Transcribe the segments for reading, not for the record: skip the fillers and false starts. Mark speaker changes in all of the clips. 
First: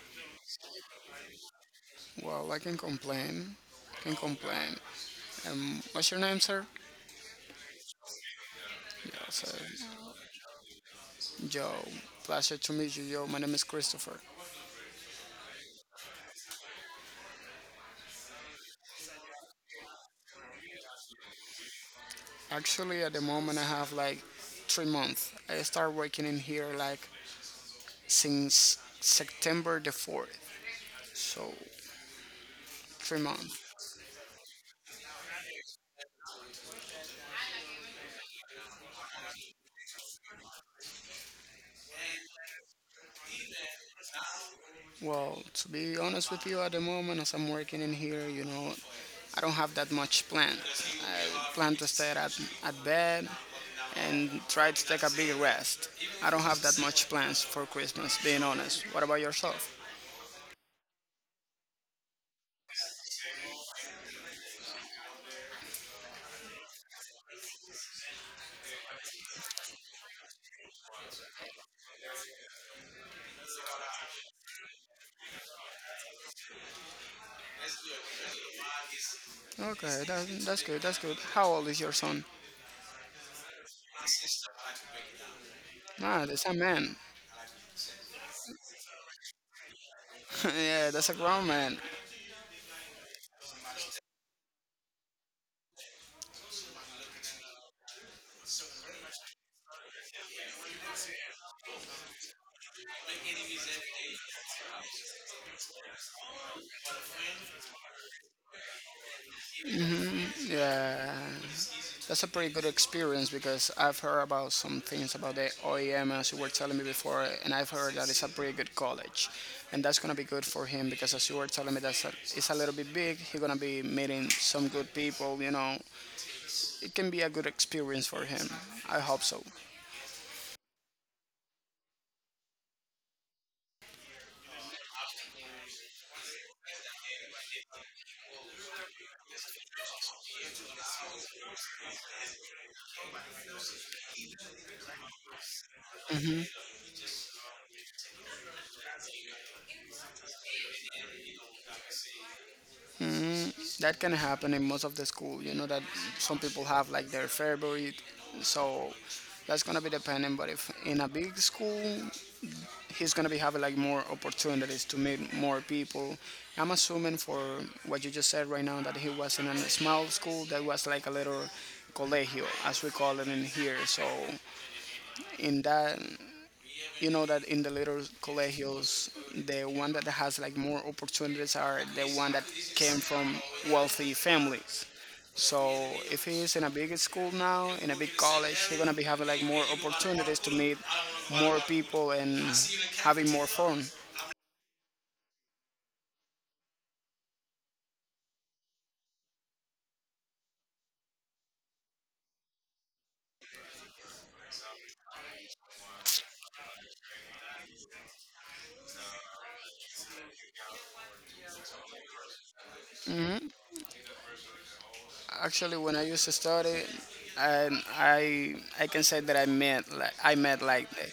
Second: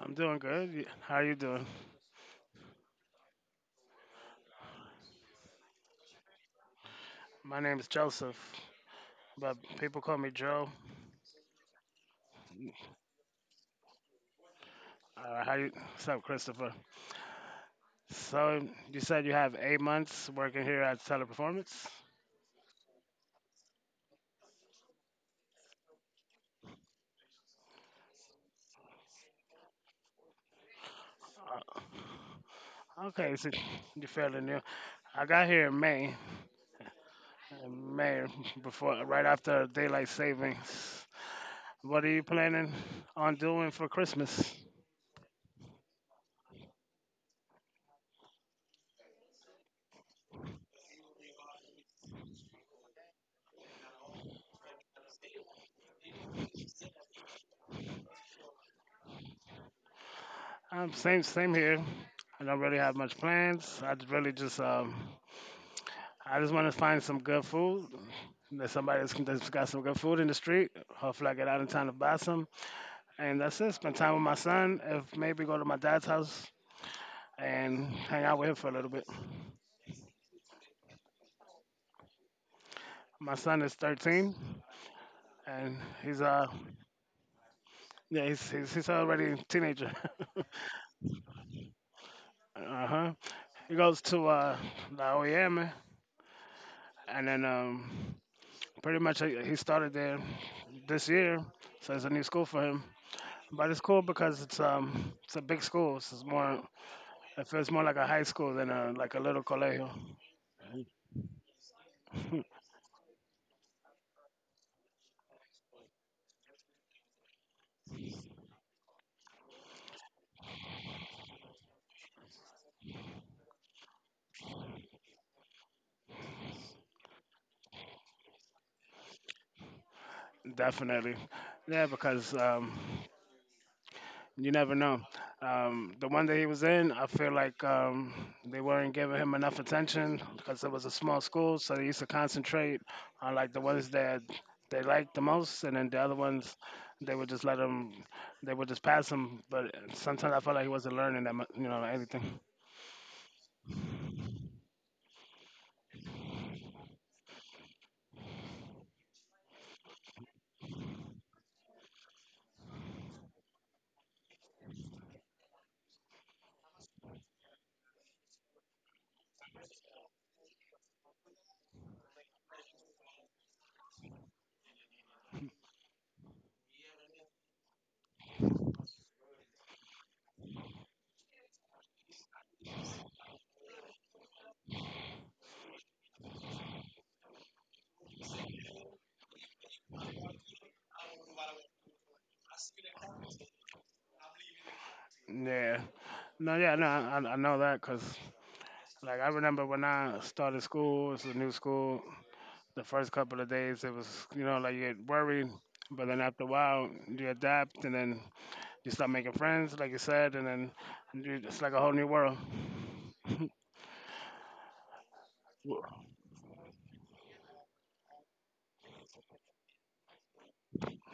Speaker 1: I'm doing good. How you doing?
Speaker 2: Well, I can complain. Can complain. What's your name, sir?
Speaker 1: My name is Joseph,
Speaker 2: Yeah,
Speaker 1: but
Speaker 2: sir.
Speaker 1: people call me Joe.
Speaker 2: Joe. Pleasure to meet you, Joe. My name is Christopher.
Speaker 1: How you? What's up, Christopher? So you said you have 8 months working here at Teleperformance.
Speaker 2: Actually, at the moment, I have like 3 months. I started working in here like since September the fourth. So
Speaker 1: Uh,
Speaker 2: three
Speaker 1: okay, so
Speaker 2: months.
Speaker 1: you're fairly new. I got here in May, in May before, right after daylight savings. What are you planning on doing for Christmas?
Speaker 2: Well, to be honest with you, at the moment, as I'm working in here, you know, I don't have that much plan. I plan to stay at bed and try to take a big rest. I don't have that much plans for Christmas, being honest. What about yourself?
Speaker 1: Same here. I don't really have much plans. I just want to find some good food. And there's somebody that's got some good food in the street. Hopefully, I get out in time to buy some. And that's it. Spend time with my son. If maybe go to my dad's house and hang out with him for a little bit.
Speaker 2: Okay, that's good, that's good. How old is your son?
Speaker 1: My son is 13, and he's
Speaker 2: Ah, that's a man.
Speaker 1: yeah he's already a teenager.
Speaker 2: Yeah, that's a grown man.
Speaker 1: Uh huh. He goes to La Oyama, and then pretty much he started there this year, so it's a new school for him. But it's cool because it's a big school. So it's more, it feels more like a high school than a like a little colegio.
Speaker 2: Yeah, that's a pretty good experience because I've heard about some things about the OEM as you were telling me before, and I've heard that it's a pretty good college, and that's gonna be good for him because as you were telling me, it's a little bit big. He's gonna be meeting some good people, you know, it can be a good experience for him. I hope so.
Speaker 1: Definitely, yeah, because you never know. The one that he was in, I feel like they weren't giving him enough attention because it was a small school, so they used to concentrate on like the ones that they liked the most, and then the other ones they would just they would just pass him. But sometimes I felt like he wasn't learning that mu anything.
Speaker 2: That can happen in most of the school. You know that some people have like their favorite, so that's gonna be depending. But if in a big school, he's gonna be having like more opportunities to meet more people. I'm assuming for what you just said right now that he was in a small school that was like a little colegio, as we call it in here. So in that you know that in the little colegios, the one that has like more opportunities are the one that came from wealthy families. So if he is in a big school now, in a big college, he's gonna be having like more opportunities to meet more people and having more fun.
Speaker 1: Yeah. No, yeah, no, I know that because, like, I remember when I started school, it was a new school, the first couple of days it was, you know, like you get worried, but then after a while you adapt, and then you start making friends like you said, and then you it's like a whole new world.
Speaker 2: Actually, when I used to study, I can say that I met like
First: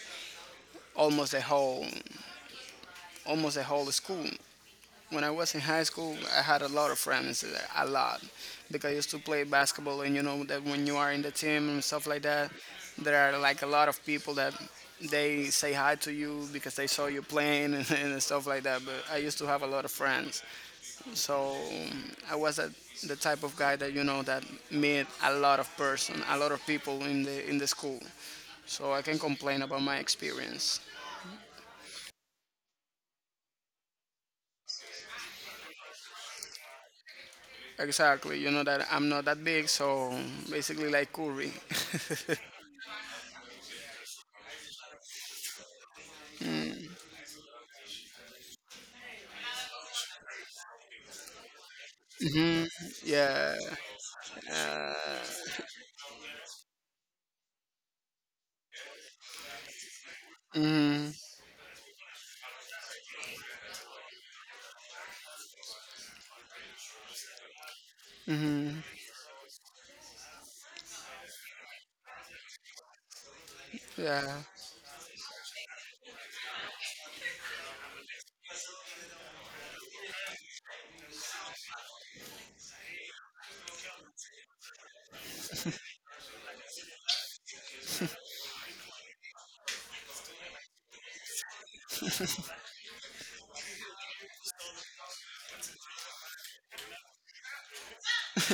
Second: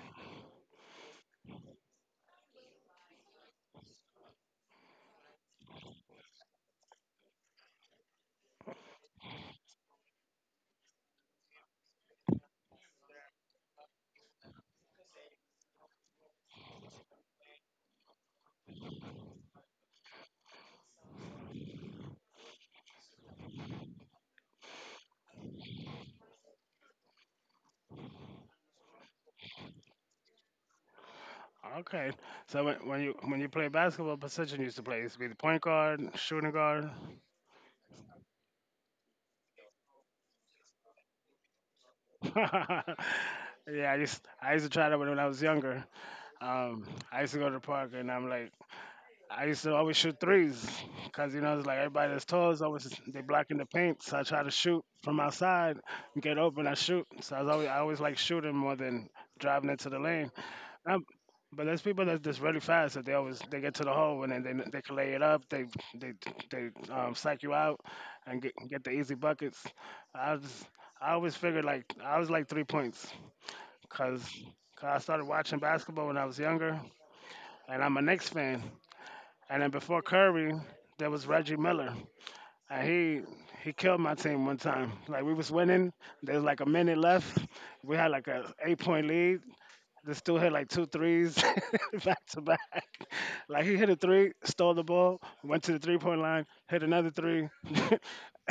Speaker 2: almost the whole school. When I was in high school, I had a lot of friends, a lot, because I used to play basketball, and you know that when you are in the team and stuff like that, there are like a lot of people that they say hi to you because they saw you playing and stuff like that. But I used to have a lot of friends, so I was a, the type of guy that you know that met a lot of person, a lot of people in the school. So I can complain about my experience.
Speaker 1: Okay, so when you play basketball, position you used to play used to be the point guard, shooting guard?
Speaker 2: Exactly. You know that I'm not that big, so basically like Curry.
Speaker 1: Yeah, I used to try that when I was younger. um I used to go to the park, and I'm like, I used to always shoot threes because, you know, it's like everybody that's tall is always they
Speaker 2: Yeah,
Speaker 1: blocking the paint. So I try to shoot from outside, get open, I shoot. So I was always, I always like shooting more than driving into the lane. Um but there's people that's just really fast that they always they get to the hole, and then they can lay it up. They they psych you out and get the easy buckets. I just, I always figured like I was like 3 points because
Speaker 2: yeah.
Speaker 1: I started watching basketball when I was younger, and I'm a Knicks fan. And then before Curry, there was Reggie Miller. And he killed my team one time. Like we was winning, there was like a minute left. We had like a 8 point lead. This dude hit like two threes. Back to back. Like he hit a three, stole the ball, went to the 3 point line, hit another three.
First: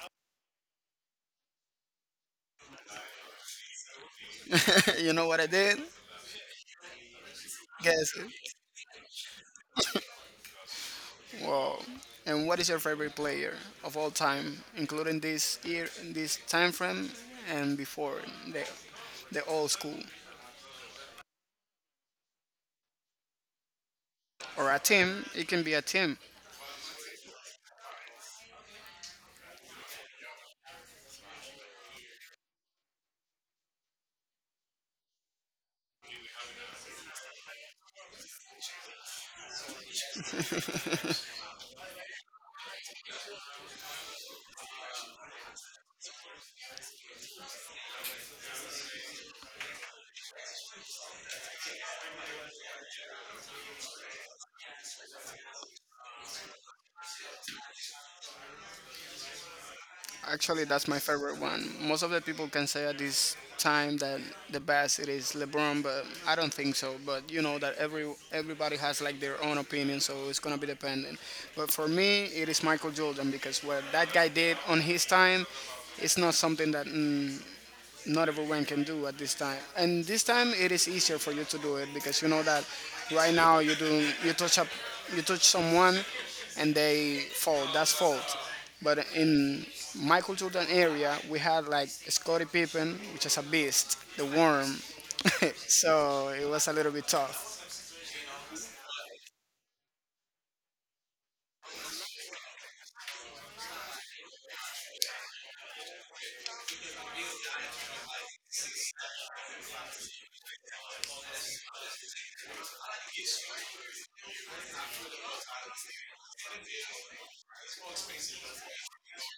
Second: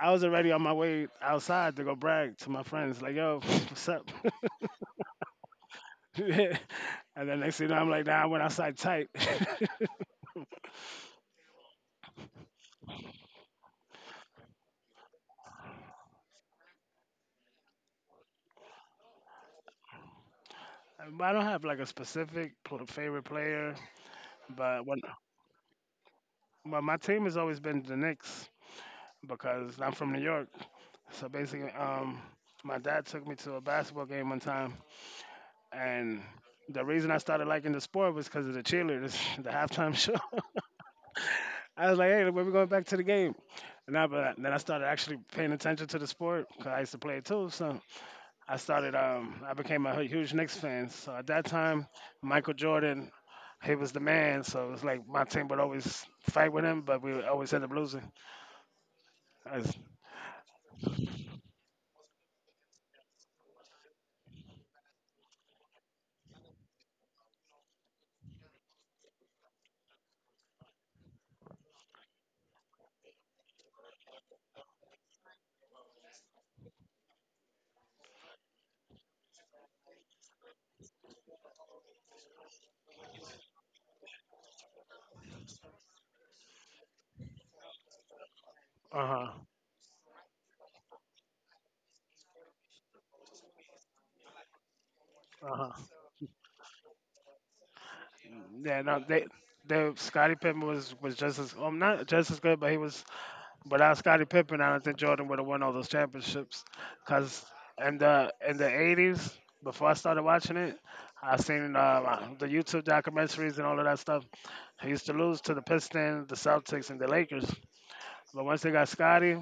Speaker 1: I was already on my way outside to go brag to my friends, like, yo, what's up?
Speaker 2: You know what I did?
Speaker 1: And then next thing you know, I'm like,
Speaker 2: Guess
Speaker 1: nah, I
Speaker 2: it.
Speaker 1: went outside tight.
Speaker 2: Wow. And what is your favorite player of all time, including this year, this time frame, and before the the old school
Speaker 1: I don't have like a specific favorite player,
Speaker 2: or a
Speaker 1: but when
Speaker 2: team? It can be a team.
Speaker 1: but my team has always been the Knicks because I'm from New York. So basically, my dad took me to a basketball game one time, and the reason I started liking the sport was because of the cheerleaders, the halftime show. I was like, hey, when we going back to the game? And I, but then I started actually paying attention to the sport because I used to play it too. So I started. I became a huge Knicks fan. So at that time, Michael Jordan, he was the man. So it was like my team would always fight with him, but we would always end up losing. Uh
Speaker 2: Actually, that's my favorite one. Most of the people can say at this time that the best it is LeBron, but I don't think so. But you know that everybody has like their own opinion, so it's gonna be dependent. But for me, it is Michael Jordan because what that guy did on his time, it's not something that not everyone can do at this time. And this time it is easier for you to do it because you know that right now you do you touch up you touch someone and they fall. That's fault. But
Speaker 1: huh.
Speaker 2: in my cultural area we had like Scottie Pippen, which is a beast, the worm.
Speaker 1: Uh huh.
Speaker 2: So it was a little bit tough.
Speaker 1: Yeah. No. They. The Scottie Pippen was just as not just as good, but he was, without Scottie Pippen, I don't think Jordan would have won all those championships. Cause in the 80s, before I started watching it, I seen the YouTube documentaries and all of that stuff. He used to lose to the Pistons, the Celtics, and the Lakers. But once they got Scotty,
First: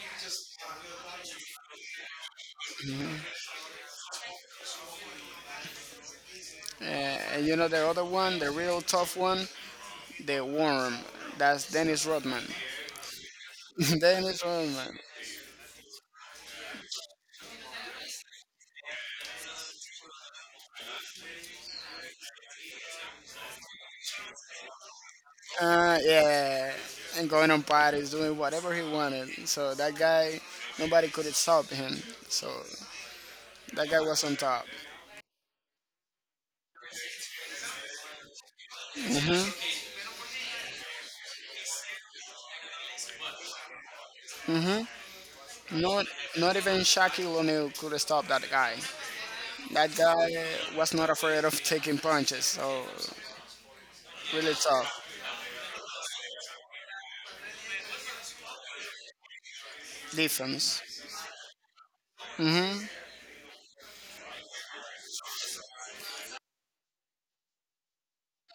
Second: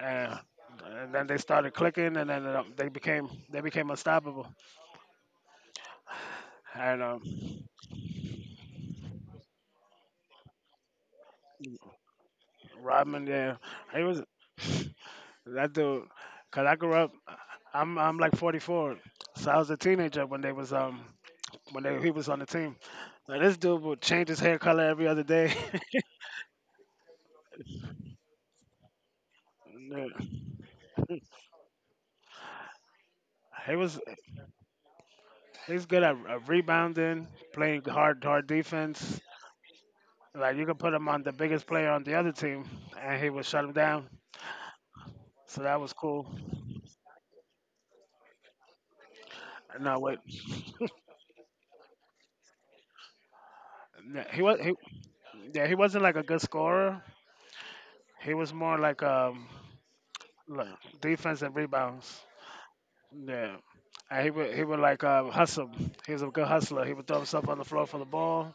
Speaker 1: and, and then they started clicking, and then they became unstoppable.
Speaker 2: Uh,
Speaker 1: And
Speaker 2: and you know the other one, the real tough one, the worm. That's Dennis Rodman.
Speaker 1: Rodman, yeah, he was
Speaker 2: Dennis Rodman.
Speaker 1: that dude. Cause I grew up, I'm like 44, so I was a teenager when they was he was on the team. Now this dude would change his hair color every other day.
Speaker 2: Yeah, and going on parties, doing whatever he wanted. So that
Speaker 1: Yeah.
Speaker 2: guy, nobody could stop him. So
Speaker 1: he
Speaker 2: that guy
Speaker 1: was
Speaker 2: was on top.
Speaker 1: he's good at rebounding, playing hard defense. Like you could put him on the biggest player on the other team, and he would shut him down. So that was
Speaker 2: Not,
Speaker 1: cool.
Speaker 2: not even Shaquille O'Neal could stop that guy. That
Speaker 1: No, wait,
Speaker 2: guy was not afraid of taking punches. So
Speaker 1: no, he
Speaker 2: really
Speaker 1: was he,
Speaker 2: tough
Speaker 1: yeah, he wasn't like a good scorer. He was more like like
Speaker 2: defense.
Speaker 1: defense and rebounds. Yeah, and he would like, hustle. He was a good hustler. He would throw himself on the floor for the ball.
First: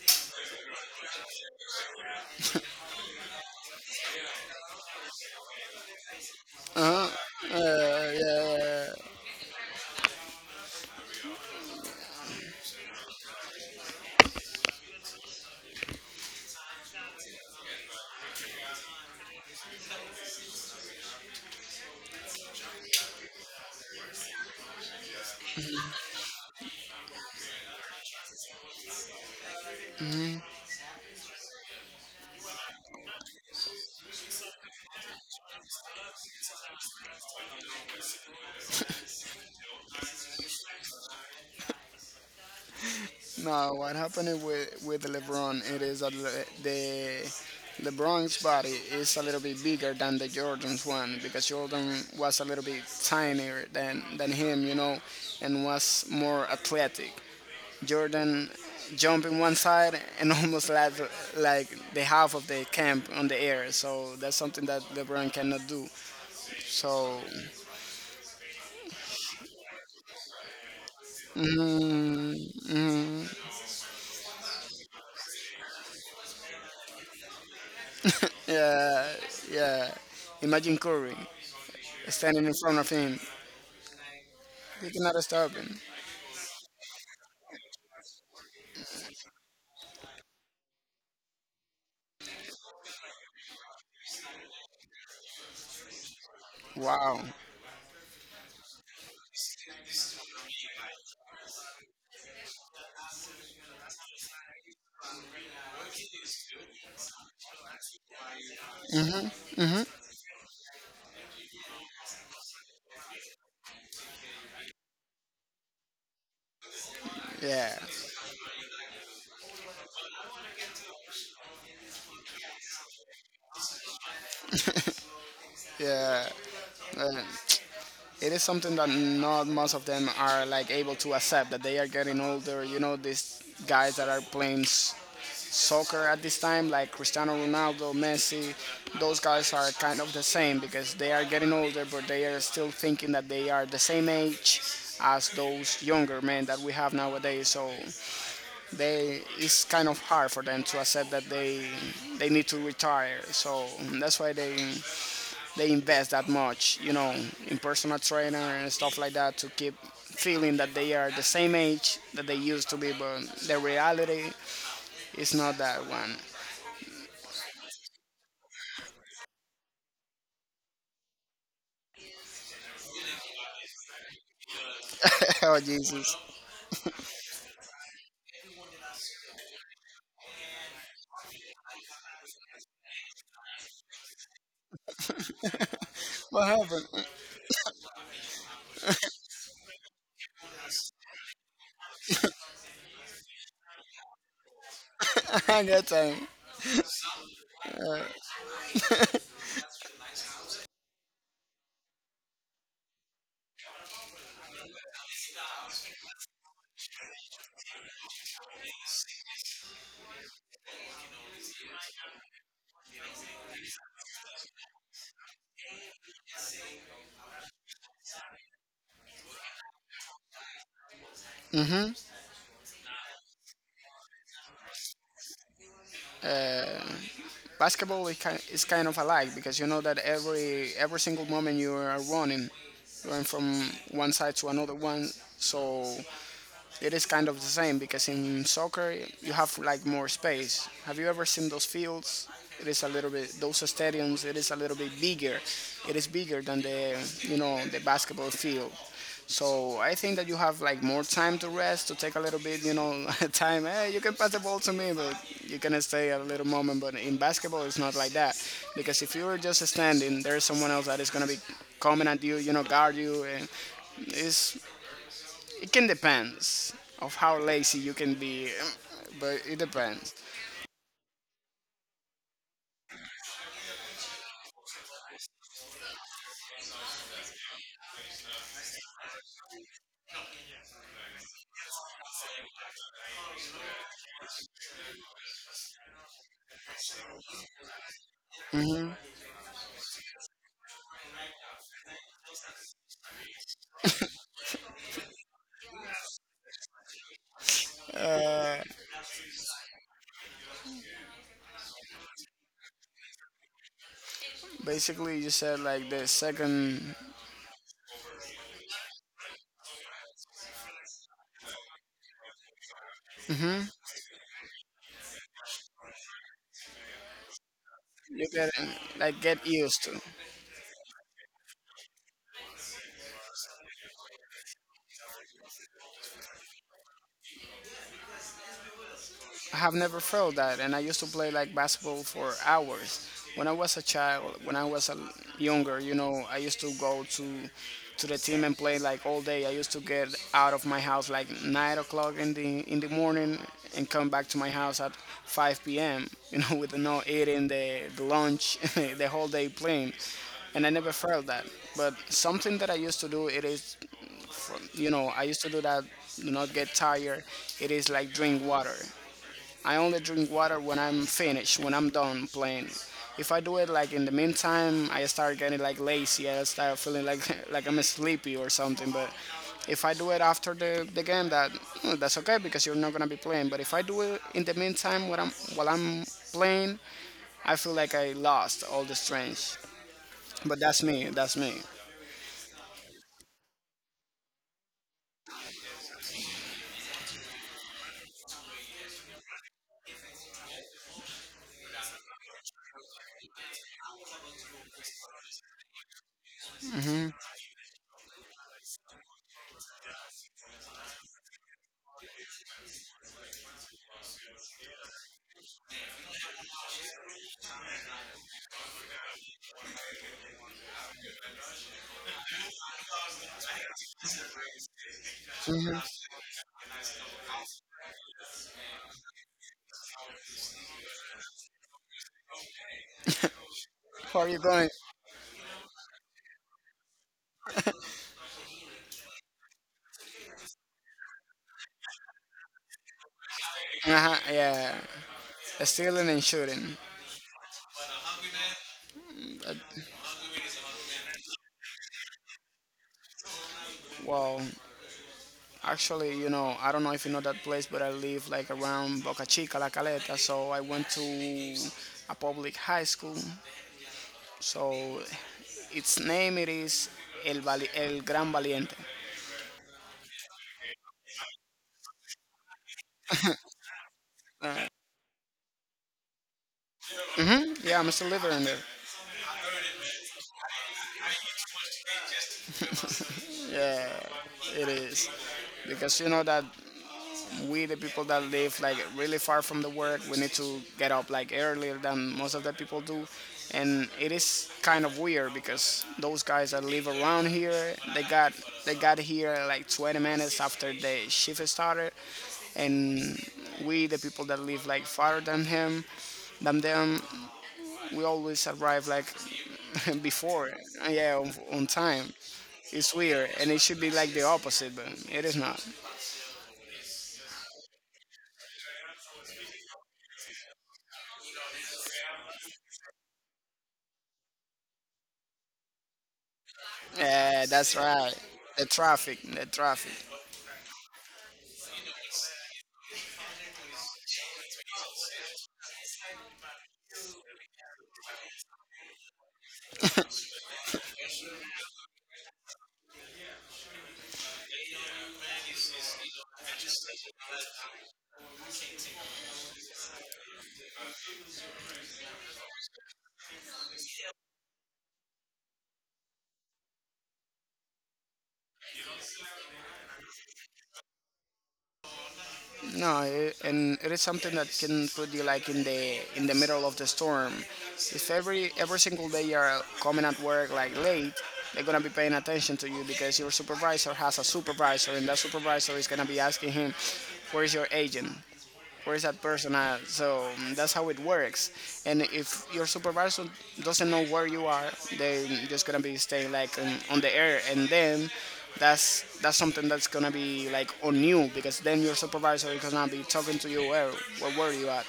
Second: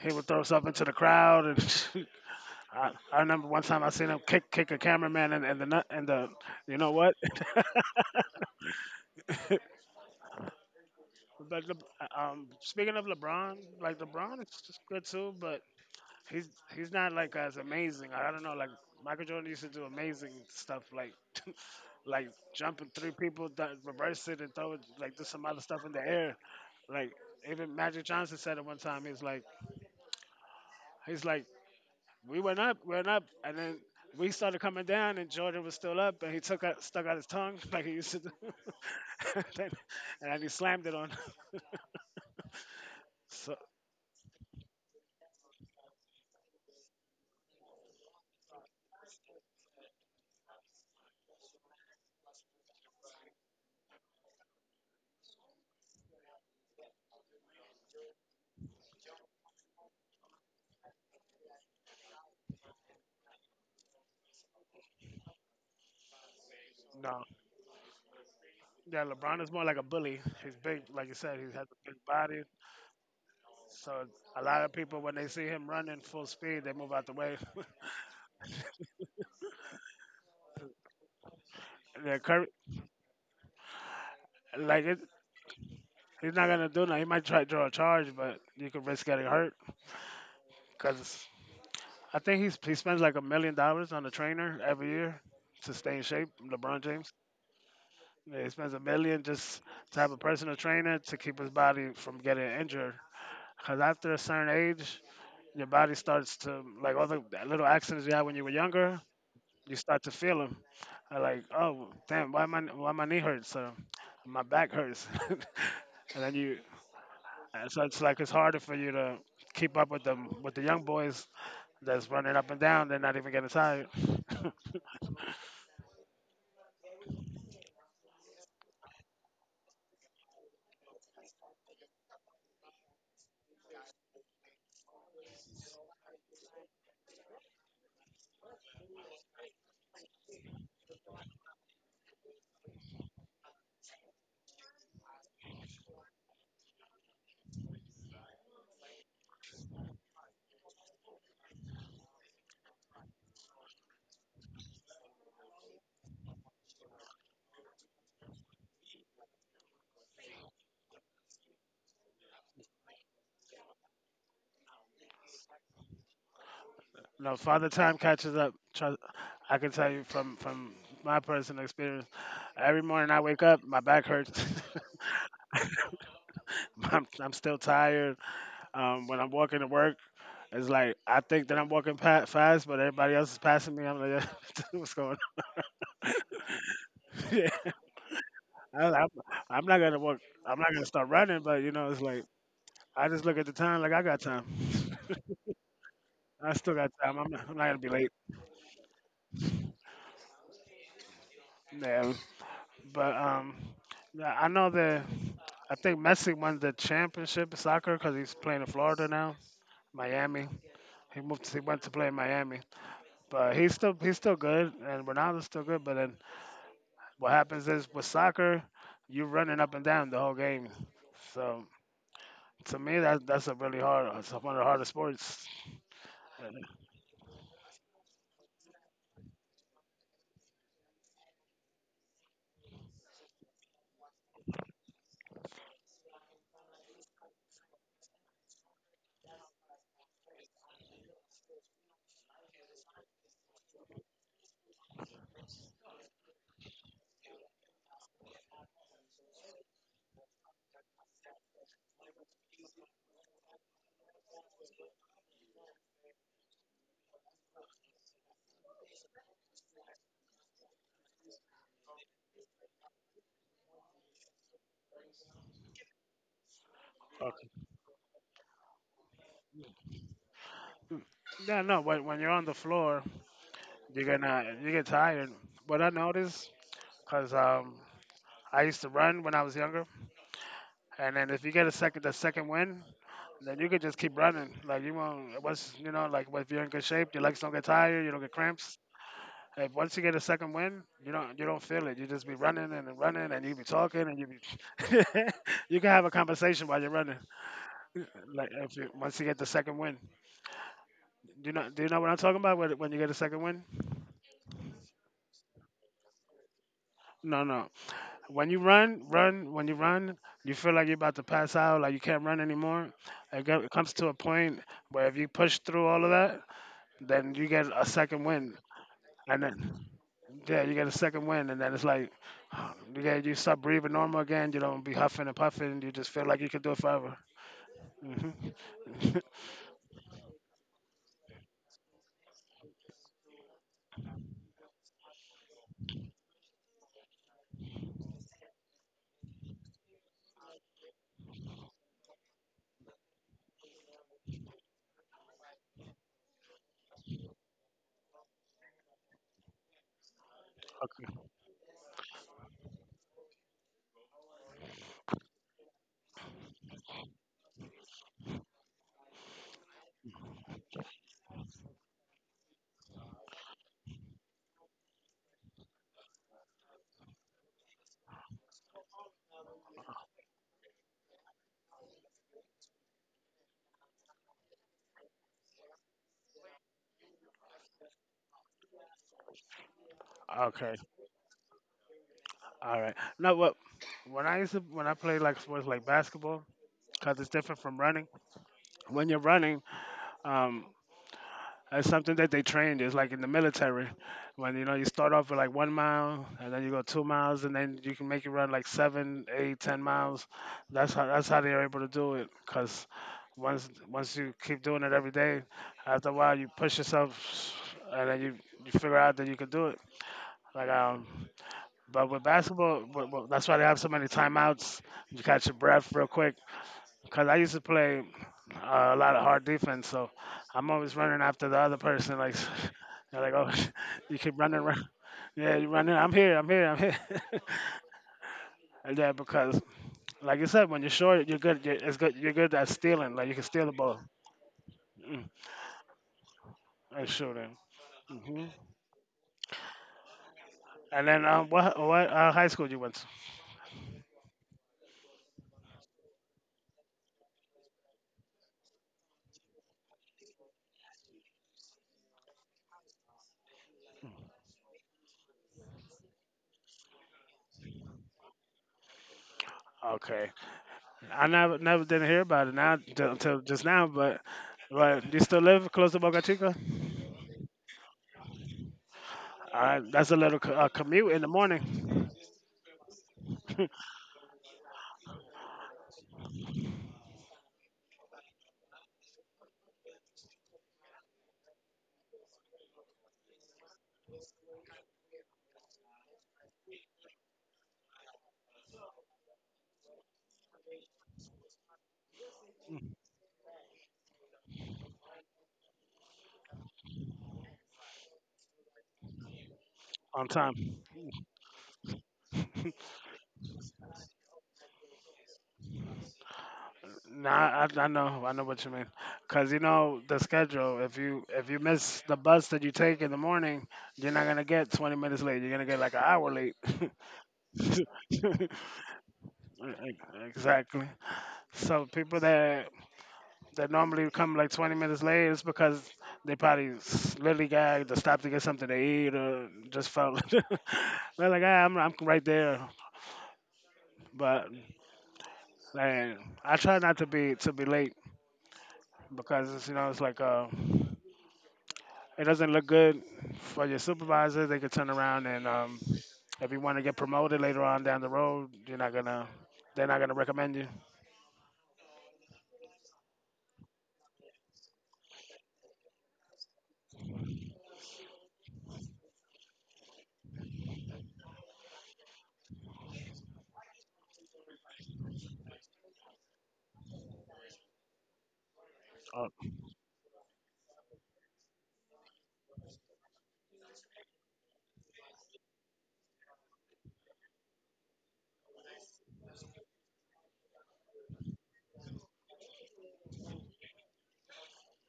Speaker 1: He would throw himself into the crowd, and I remember one time I seen him kick a cameraman, and the, you know what.
Speaker 2: Uh-huh. Yeah. Yeah, yeah.
Speaker 1: But Le- Speaking of LeBron, like LeBron is just good too, but he's he's not like as amazing. I don't know. Like Michael Jordan used to do amazing stuff, like like jumping through people, reverse it, and throw it, like do some other stuff in the air. Like even Magic Johnson said it one time. He's like we went up, and then we started coming down, and Jordan was still up, and he took out, stuck out his tongue like he used to do, and, then, and then he slammed it on. So
Speaker 2: No, what happened with LeBron? It is that Le, the LeBron's body is a little bit bigger than the Jordan's one because Jordan was a little bit tinier than him, you know, and was more athletic. Jordan jumped in one side and almost like the half of the camp on the air. So that's something that LeBron cannot do. So
Speaker 1: no, yeah, LeBron is more like a bully. He's big, like you said. He has a big
Speaker 2: mm,
Speaker 1: body. So a lot of people, when they see him running full speed, they move out the way.
Speaker 2: yeah, yeah. Imagine Curry
Speaker 1: They're
Speaker 2: standing
Speaker 1: cur-
Speaker 2: in front of him.
Speaker 1: like it,
Speaker 2: It's not disturbing.
Speaker 1: He's not gonna do nothing. He might try to draw a charge, but you could risk getting hurt. Cause I think he spends like $1 million on a trainer every year to stay in shape. LeBron James.
Speaker 2: Wow.
Speaker 1: Yeah, he spends 1 million just to have a personal trainer to keep his body from getting injured. Cause after a certain age, your body starts to like all the little accidents you had when you were younger. You start to feel them. I like, oh damn, why my knee hurts? So my back hurts, and then you.
Speaker 2: Yeah.
Speaker 1: So it's like it's harder for you to keep up with them, with the young boys that's running up and down. They're not even getting tired.
Speaker 2: Yeah. Uh, it is something that not most of them are like able to accept that they are getting older. You know, these guys that are playing soccer at this time, like Cristiano Ronaldo, Messi, those guys are kind of the same because they are getting older, but they are still thinking that they are the same age as those younger men that we have nowadays. So they it's kind of hard for them to accept that they need to retire. So that's why they invest that much, you know, in personal trainer and stuff like that to keep feeling that they are the same age that they used to be, but the reality is not that one.
Speaker 1: No, father time catches up. Trust, I can tell you from my personal experience. Every morning I wake up, my back hurts.
Speaker 2: Oh Jesus,
Speaker 1: I'm still tired. When I'm walking to work, it's like I think that I'm walking fast, but everybody else is passing me. I'm like, what's going
Speaker 2: what happened?
Speaker 1: on? I, I'm, I'm not gonna work. I'm not gonna start running, but you know, it's like I just look at the time. Like I got time.
Speaker 2: I got time.
Speaker 1: I still got time. I'm not gonna be late. Yeah, but yeah, I know that I think Messi won the championship in soccer because he's playing in Florida now, Miami. He moved. He went to play in Miami, but he's still good, and Ronaldo's still good. But then what happens is with soccer, you're running up and down the whole game. So to me, that's a really hard. It's one of the hardest sports.
Speaker 2: Basketball is kind of alike because you know that every single moment you are running going from one side to another one. So it is kind of the same because in soccer you have like more space. Have you ever seen those fields? It is a little bit those stadiums. It is a little bit bigger. It is bigger than the you know the basketball field. So I think that you have like more time to rest to take a little bit you know time. Hey, you can pass the ball to me, but you can stay a little moment. But in basketball, it's not like that because if you are just standing, there is someone else that is gonna be coming at you, you know, guard you and. It's it can depends of how lazy you can be, but it depends.
Speaker 1: Yeah, no. When you're on the floor, you get tired. What I noticed, cause I used to run when I was younger, and then if you get a second, the second win, then you could just keep running. Like you won't. Once you know, like if you're in good shape, your legs don't get tired, you don't get cramps. If once you get a second win, you don't feel it. You just be running and running, and you be talking, and you be you can have a conversation while you're running. Like if you, once you get the second win, do you know what I'm talking about? When you get a second win?
Speaker 2: Basically, you said like the second
Speaker 1: No, no. When you run, you feel like you're about to pass out, like you can't run anymore. It comes to a point where if you push through all of that, then you get a second
Speaker 2: you get
Speaker 1: wind.
Speaker 2: like
Speaker 1: And
Speaker 2: get
Speaker 1: then,
Speaker 2: used to.
Speaker 1: yeah, you get a second wind, and then it's like, you start breathing normal again. You don't be huffing and puffing. You just feel like you could do it forever. hmm
Speaker 2: I have never felt that, and I used to play like basketball for hours. When I was a child, when I was a younger, you know, I used to go to the team and play like all day. I used to get out of my house like 9 o'clock in the morning and come back to my house at 5 p.m. You know, with no eating, the lunch, the whole day playing, and I never
Speaker 1: okay.
Speaker 2: felt that. But something that I used to do, it is from you know I used to do that do not get tired it is like drink water. I only drink water when I'm finished, when I'm done playing. If I do it like in the meantime, I start getting like lazy. I start feeling like like I'm sleepy or something. But if I do it after the game, that that's okay because you're not gonna be playing. But if I do it in the meantime while I'm playing, I feel like I lost all the strength. But
Speaker 1: Okay.
Speaker 2: that's me. That's me.
Speaker 1: All right. Now, what when I played like sports like basketball, because it's different from running. When you're running, um, that's something that they trained. It's like in the military, when you know you start off with like 1 mile, and then you go 2 miles, and then you can make it run like seven, eight, 10 miles. That's how they're able to do it. Cause once you keep doing it every day, after a while you push yourself, and then you figure out that you can do it. Like but with basketball, but that's why they have so many timeouts. You catch your breath real quick. Cause I used to play a lot of hard defense, so I'm always running after the other person. Like they're like, oh, you
Speaker 2: Where are
Speaker 1: keep
Speaker 2: you
Speaker 1: running,
Speaker 2: going?
Speaker 1: run. Yeah, you running. I'm here, I'm here, I'm here. And yeah, because like you said, when you're short, you're good. It's good. You're good at stealing. Like you can steal the ball,
Speaker 2: Uh-huh, yeah,
Speaker 1: mm,
Speaker 2: stealing and shooting.
Speaker 1: and shooting. Hmm.
Speaker 2: Uh,
Speaker 1: And then what high school you went to?
Speaker 2: wow. Actually, you know, I don't know if you know that place, but I live like around Boca Chica, La Caleta. So I went to a public high school. So its name it is El Gran Valiente.
Speaker 1: Okay, I never didn't hear about it until just now. But you still live close to Boca Chica?
Speaker 2: Yeah, I'm still living in there.
Speaker 1: All right, that's a little commute in the morning.
Speaker 2: It is because you know that we the people that live like really far from the work we need to get up like earlier than most of the people do, and it is kind of weird because those guys that live around here they got here like 20 minutes after the shift started, and we the people that live like farther than him than them we always arrive like
Speaker 1: On
Speaker 2: before,
Speaker 1: time.
Speaker 2: yeah, on time. It's weird and it should be like the opposite but it is not.
Speaker 1: Nah, I know what you mean. Cause you know the schedule. If you miss the bus that you take in the morning, you're not gonna get 20 minutes late. You're gonna get like an hour late.
Speaker 2: Yeah, that's right. The traffic, the traffic.
Speaker 1: E- exactly. So people that normally come like 20 minutes late it's because they literally gagged or stopped to get something to eat or just felt they're like, ah, I'm right there. But like, I try not to be late because it's, you know it's like it doesn't look good for your supervisor. They could turn around, and if you want to get promoted later on down the road, you're not gonna, they're not gonna recommend you.
Speaker 2: No, it, and it is something that can put you like in the middle of the storm. If every single day you're coming at work like late, they're gonna be paying attention to you because your supervisor has a supervisor, and that supervisor is gonna be asking him, "Where's your agent? Where is that
Speaker 1: Uh,
Speaker 2: person at?" So that's how it works. And if your supervisor doesn't know where you are, they just gonna be staying like on the air, and then that's something that's gonna be like on you because then your supervisor is gonna be talking to you, where were you at?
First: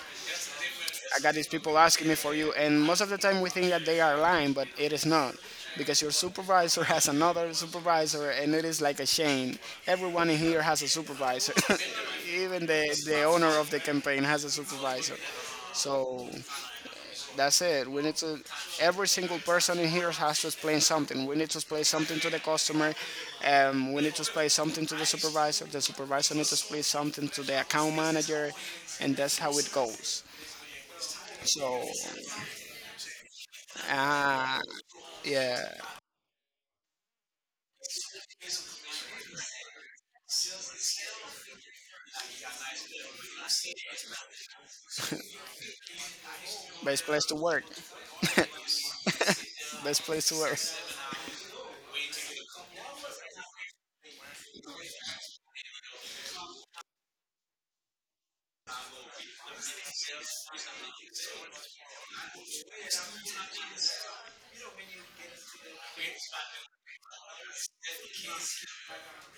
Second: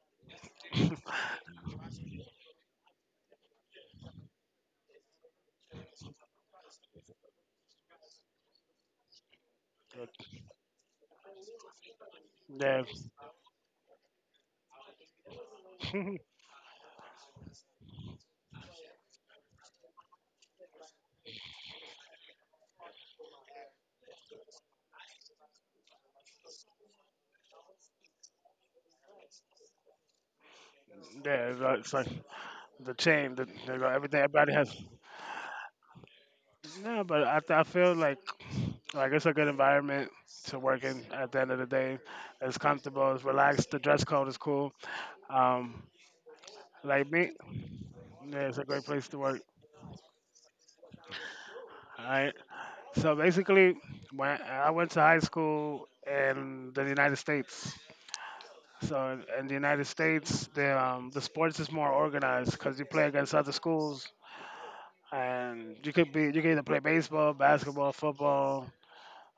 Speaker 2: I got these people asking me for you, and most of the time we think that they are lying, but it is not. Because your supervisor has another supervisor, and it is like a chain. Everyone in here has a supervisor. Even
Speaker 1: yeah,
Speaker 2: the owner of the campaign has a supervisor. So that's it. We need to, every single person in here has to explain something. We need to explain something to the customer. We need to explain something to the supervisor. The supervisor needs to explain something to the account manager, and that's how it goes.
Speaker 1: yeah,
Speaker 2: So
Speaker 1: it's like the chain. They go everything. Everybody
Speaker 2: Ah,
Speaker 1: has.
Speaker 2: yeah.
Speaker 1: No, but I feel like it's a good environment to work in. At the end of the day, it's comfortable, it's relaxed. The dress code is cool. Um,
Speaker 2: Best
Speaker 1: like
Speaker 2: place
Speaker 1: me,
Speaker 2: to work.
Speaker 1: yeah, it's a great place to work.
Speaker 2: Best place to work.
Speaker 1: All right. So basically, when I went to high school in the United States. So in the United States, the sports is more organized because you play against other schools, and you could be you can either play baseball, basketball, football,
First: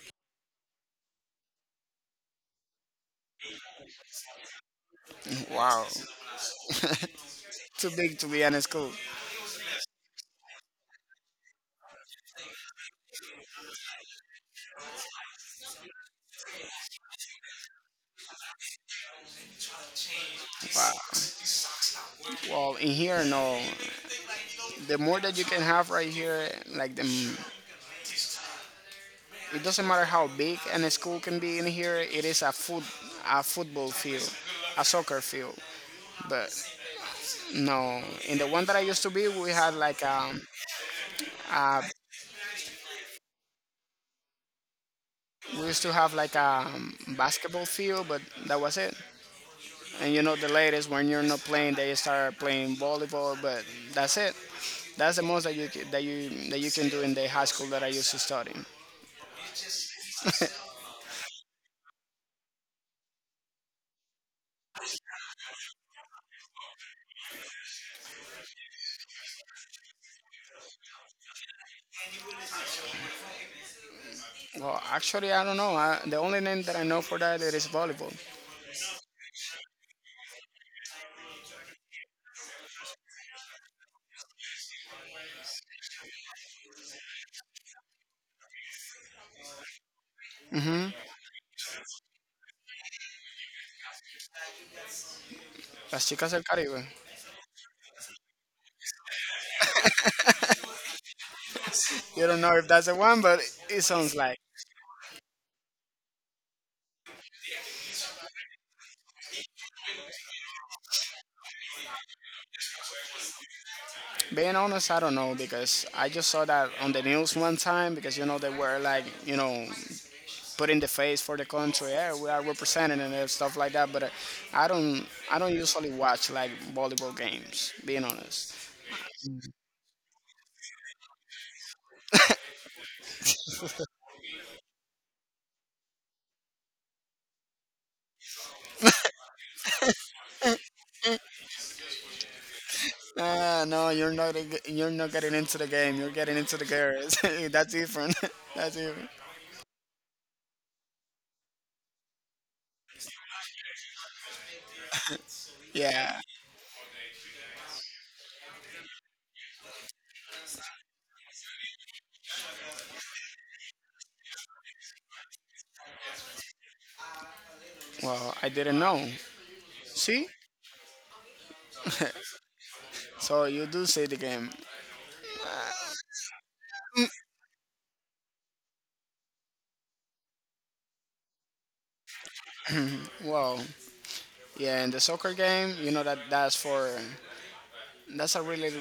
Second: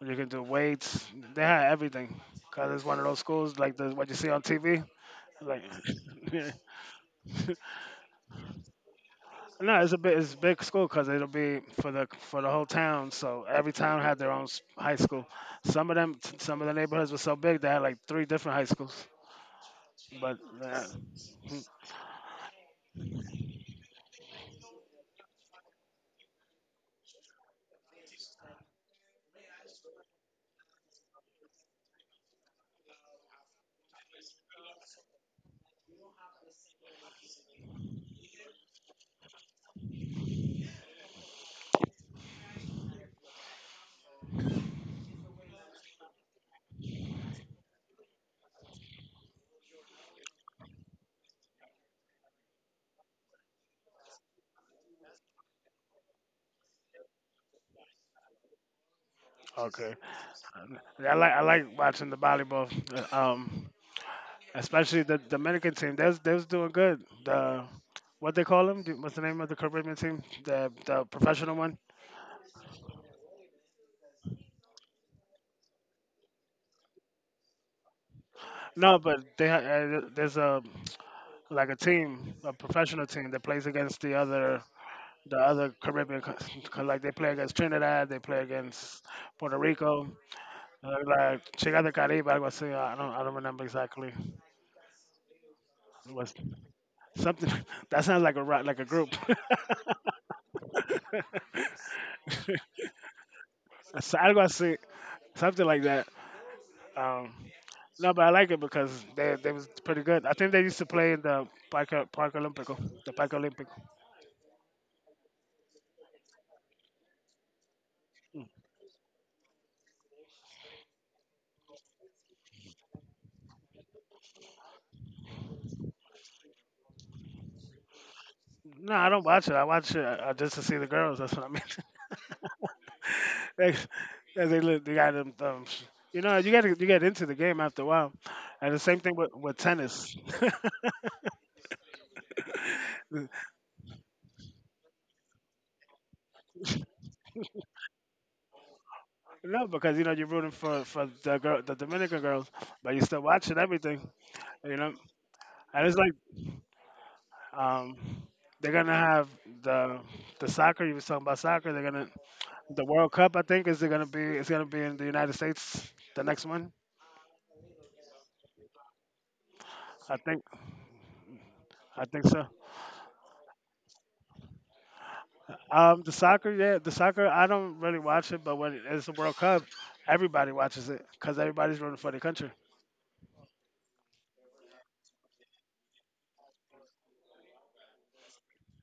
Speaker 1: or you can do weights. They had everything because it's one of those schools like the what you see on TV. Like,
Speaker 2: Wow. Too big to be in a school.
Speaker 1: no, it's a big school because it'll be for the whole town. So every town had their own high school. Some of them, some of the neighborhoods were so big they had like three different high schools. But uh,
Speaker 2: Wow.
Speaker 1: hmm,
Speaker 2: Well, in here, no. The more that you can have right here, like the, it doesn't matter how big and school can be in here. It is a football field, a soccer field. But no, in the one that I used to be, we had like we used to have like a basketball field, but that was it. And the ladies, when you're not playing, they start playing volleyball. But that's it. That's the most that you ca- that you can do in the high school that I used to study.
Speaker 1: okay, I like watching the volleyball, uh, um, especially the Dominican team. They was doing good. The what they call them? What's the name of the Caribbean team? The professional one?
Speaker 2: Well, actually, I don't know. The only name that I know for that it is volleyball.
Speaker 1: No, but there's a like a team, a professional team that plays against the other Caribbean, like they play against Trinidad, they play against Puerto Rico.
Speaker 2: Hmm.
Speaker 1: Like Chica de Caribe, algo así. I don't remember exactly. It
Speaker 2: Las Chicas
Speaker 1: was
Speaker 2: del Caribe.
Speaker 1: something that sounds like a like a group.
Speaker 2: You don't know if that's the one, but it sounds
Speaker 1: So,
Speaker 2: like.
Speaker 1: algo así, something like that. Um, no, but I like it because they was pretty good. I think they used to play in the Park Olympico, the Park Olympic.
Speaker 2: Being honest, I don't know because I just saw that on the news one time because they were like put in the face for the country. Yeah, we are representing it and stuff like that. But I don't, I don't usually watch like volleyball games. Being honest,
Speaker 1: No, I don't watch it. I watch it just to see the girls. That's what I mean. they, they look, they got them thumbs. You know, you got to you get into the game after a while, and the same thing with tennis.
Speaker 2: nah, no, you're not getting into the game. You're getting into the girls. That's different. That's different.
Speaker 1: No, because you know you're rooting for the girl, the Dominican girls, but you're still watching everything. You know, and it's like
Speaker 2: Yeah.
Speaker 1: um, they're gonna have the soccer. You were talking about soccer. The World Cup. I think is it gonna be it's gonna be in the United States the next one.
Speaker 2: Well, I didn't know.
Speaker 1: I
Speaker 2: See,
Speaker 1: think I think so.
Speaker 2: so you do see the game.
Speaker 1: The soccer, yeah, the soccer. I don't really watch it, but when it's the World Cup, everybody watches it because everybody's rooting for the country.
Speaker 2: Well, yeah, in the soccer game, you know that that's a really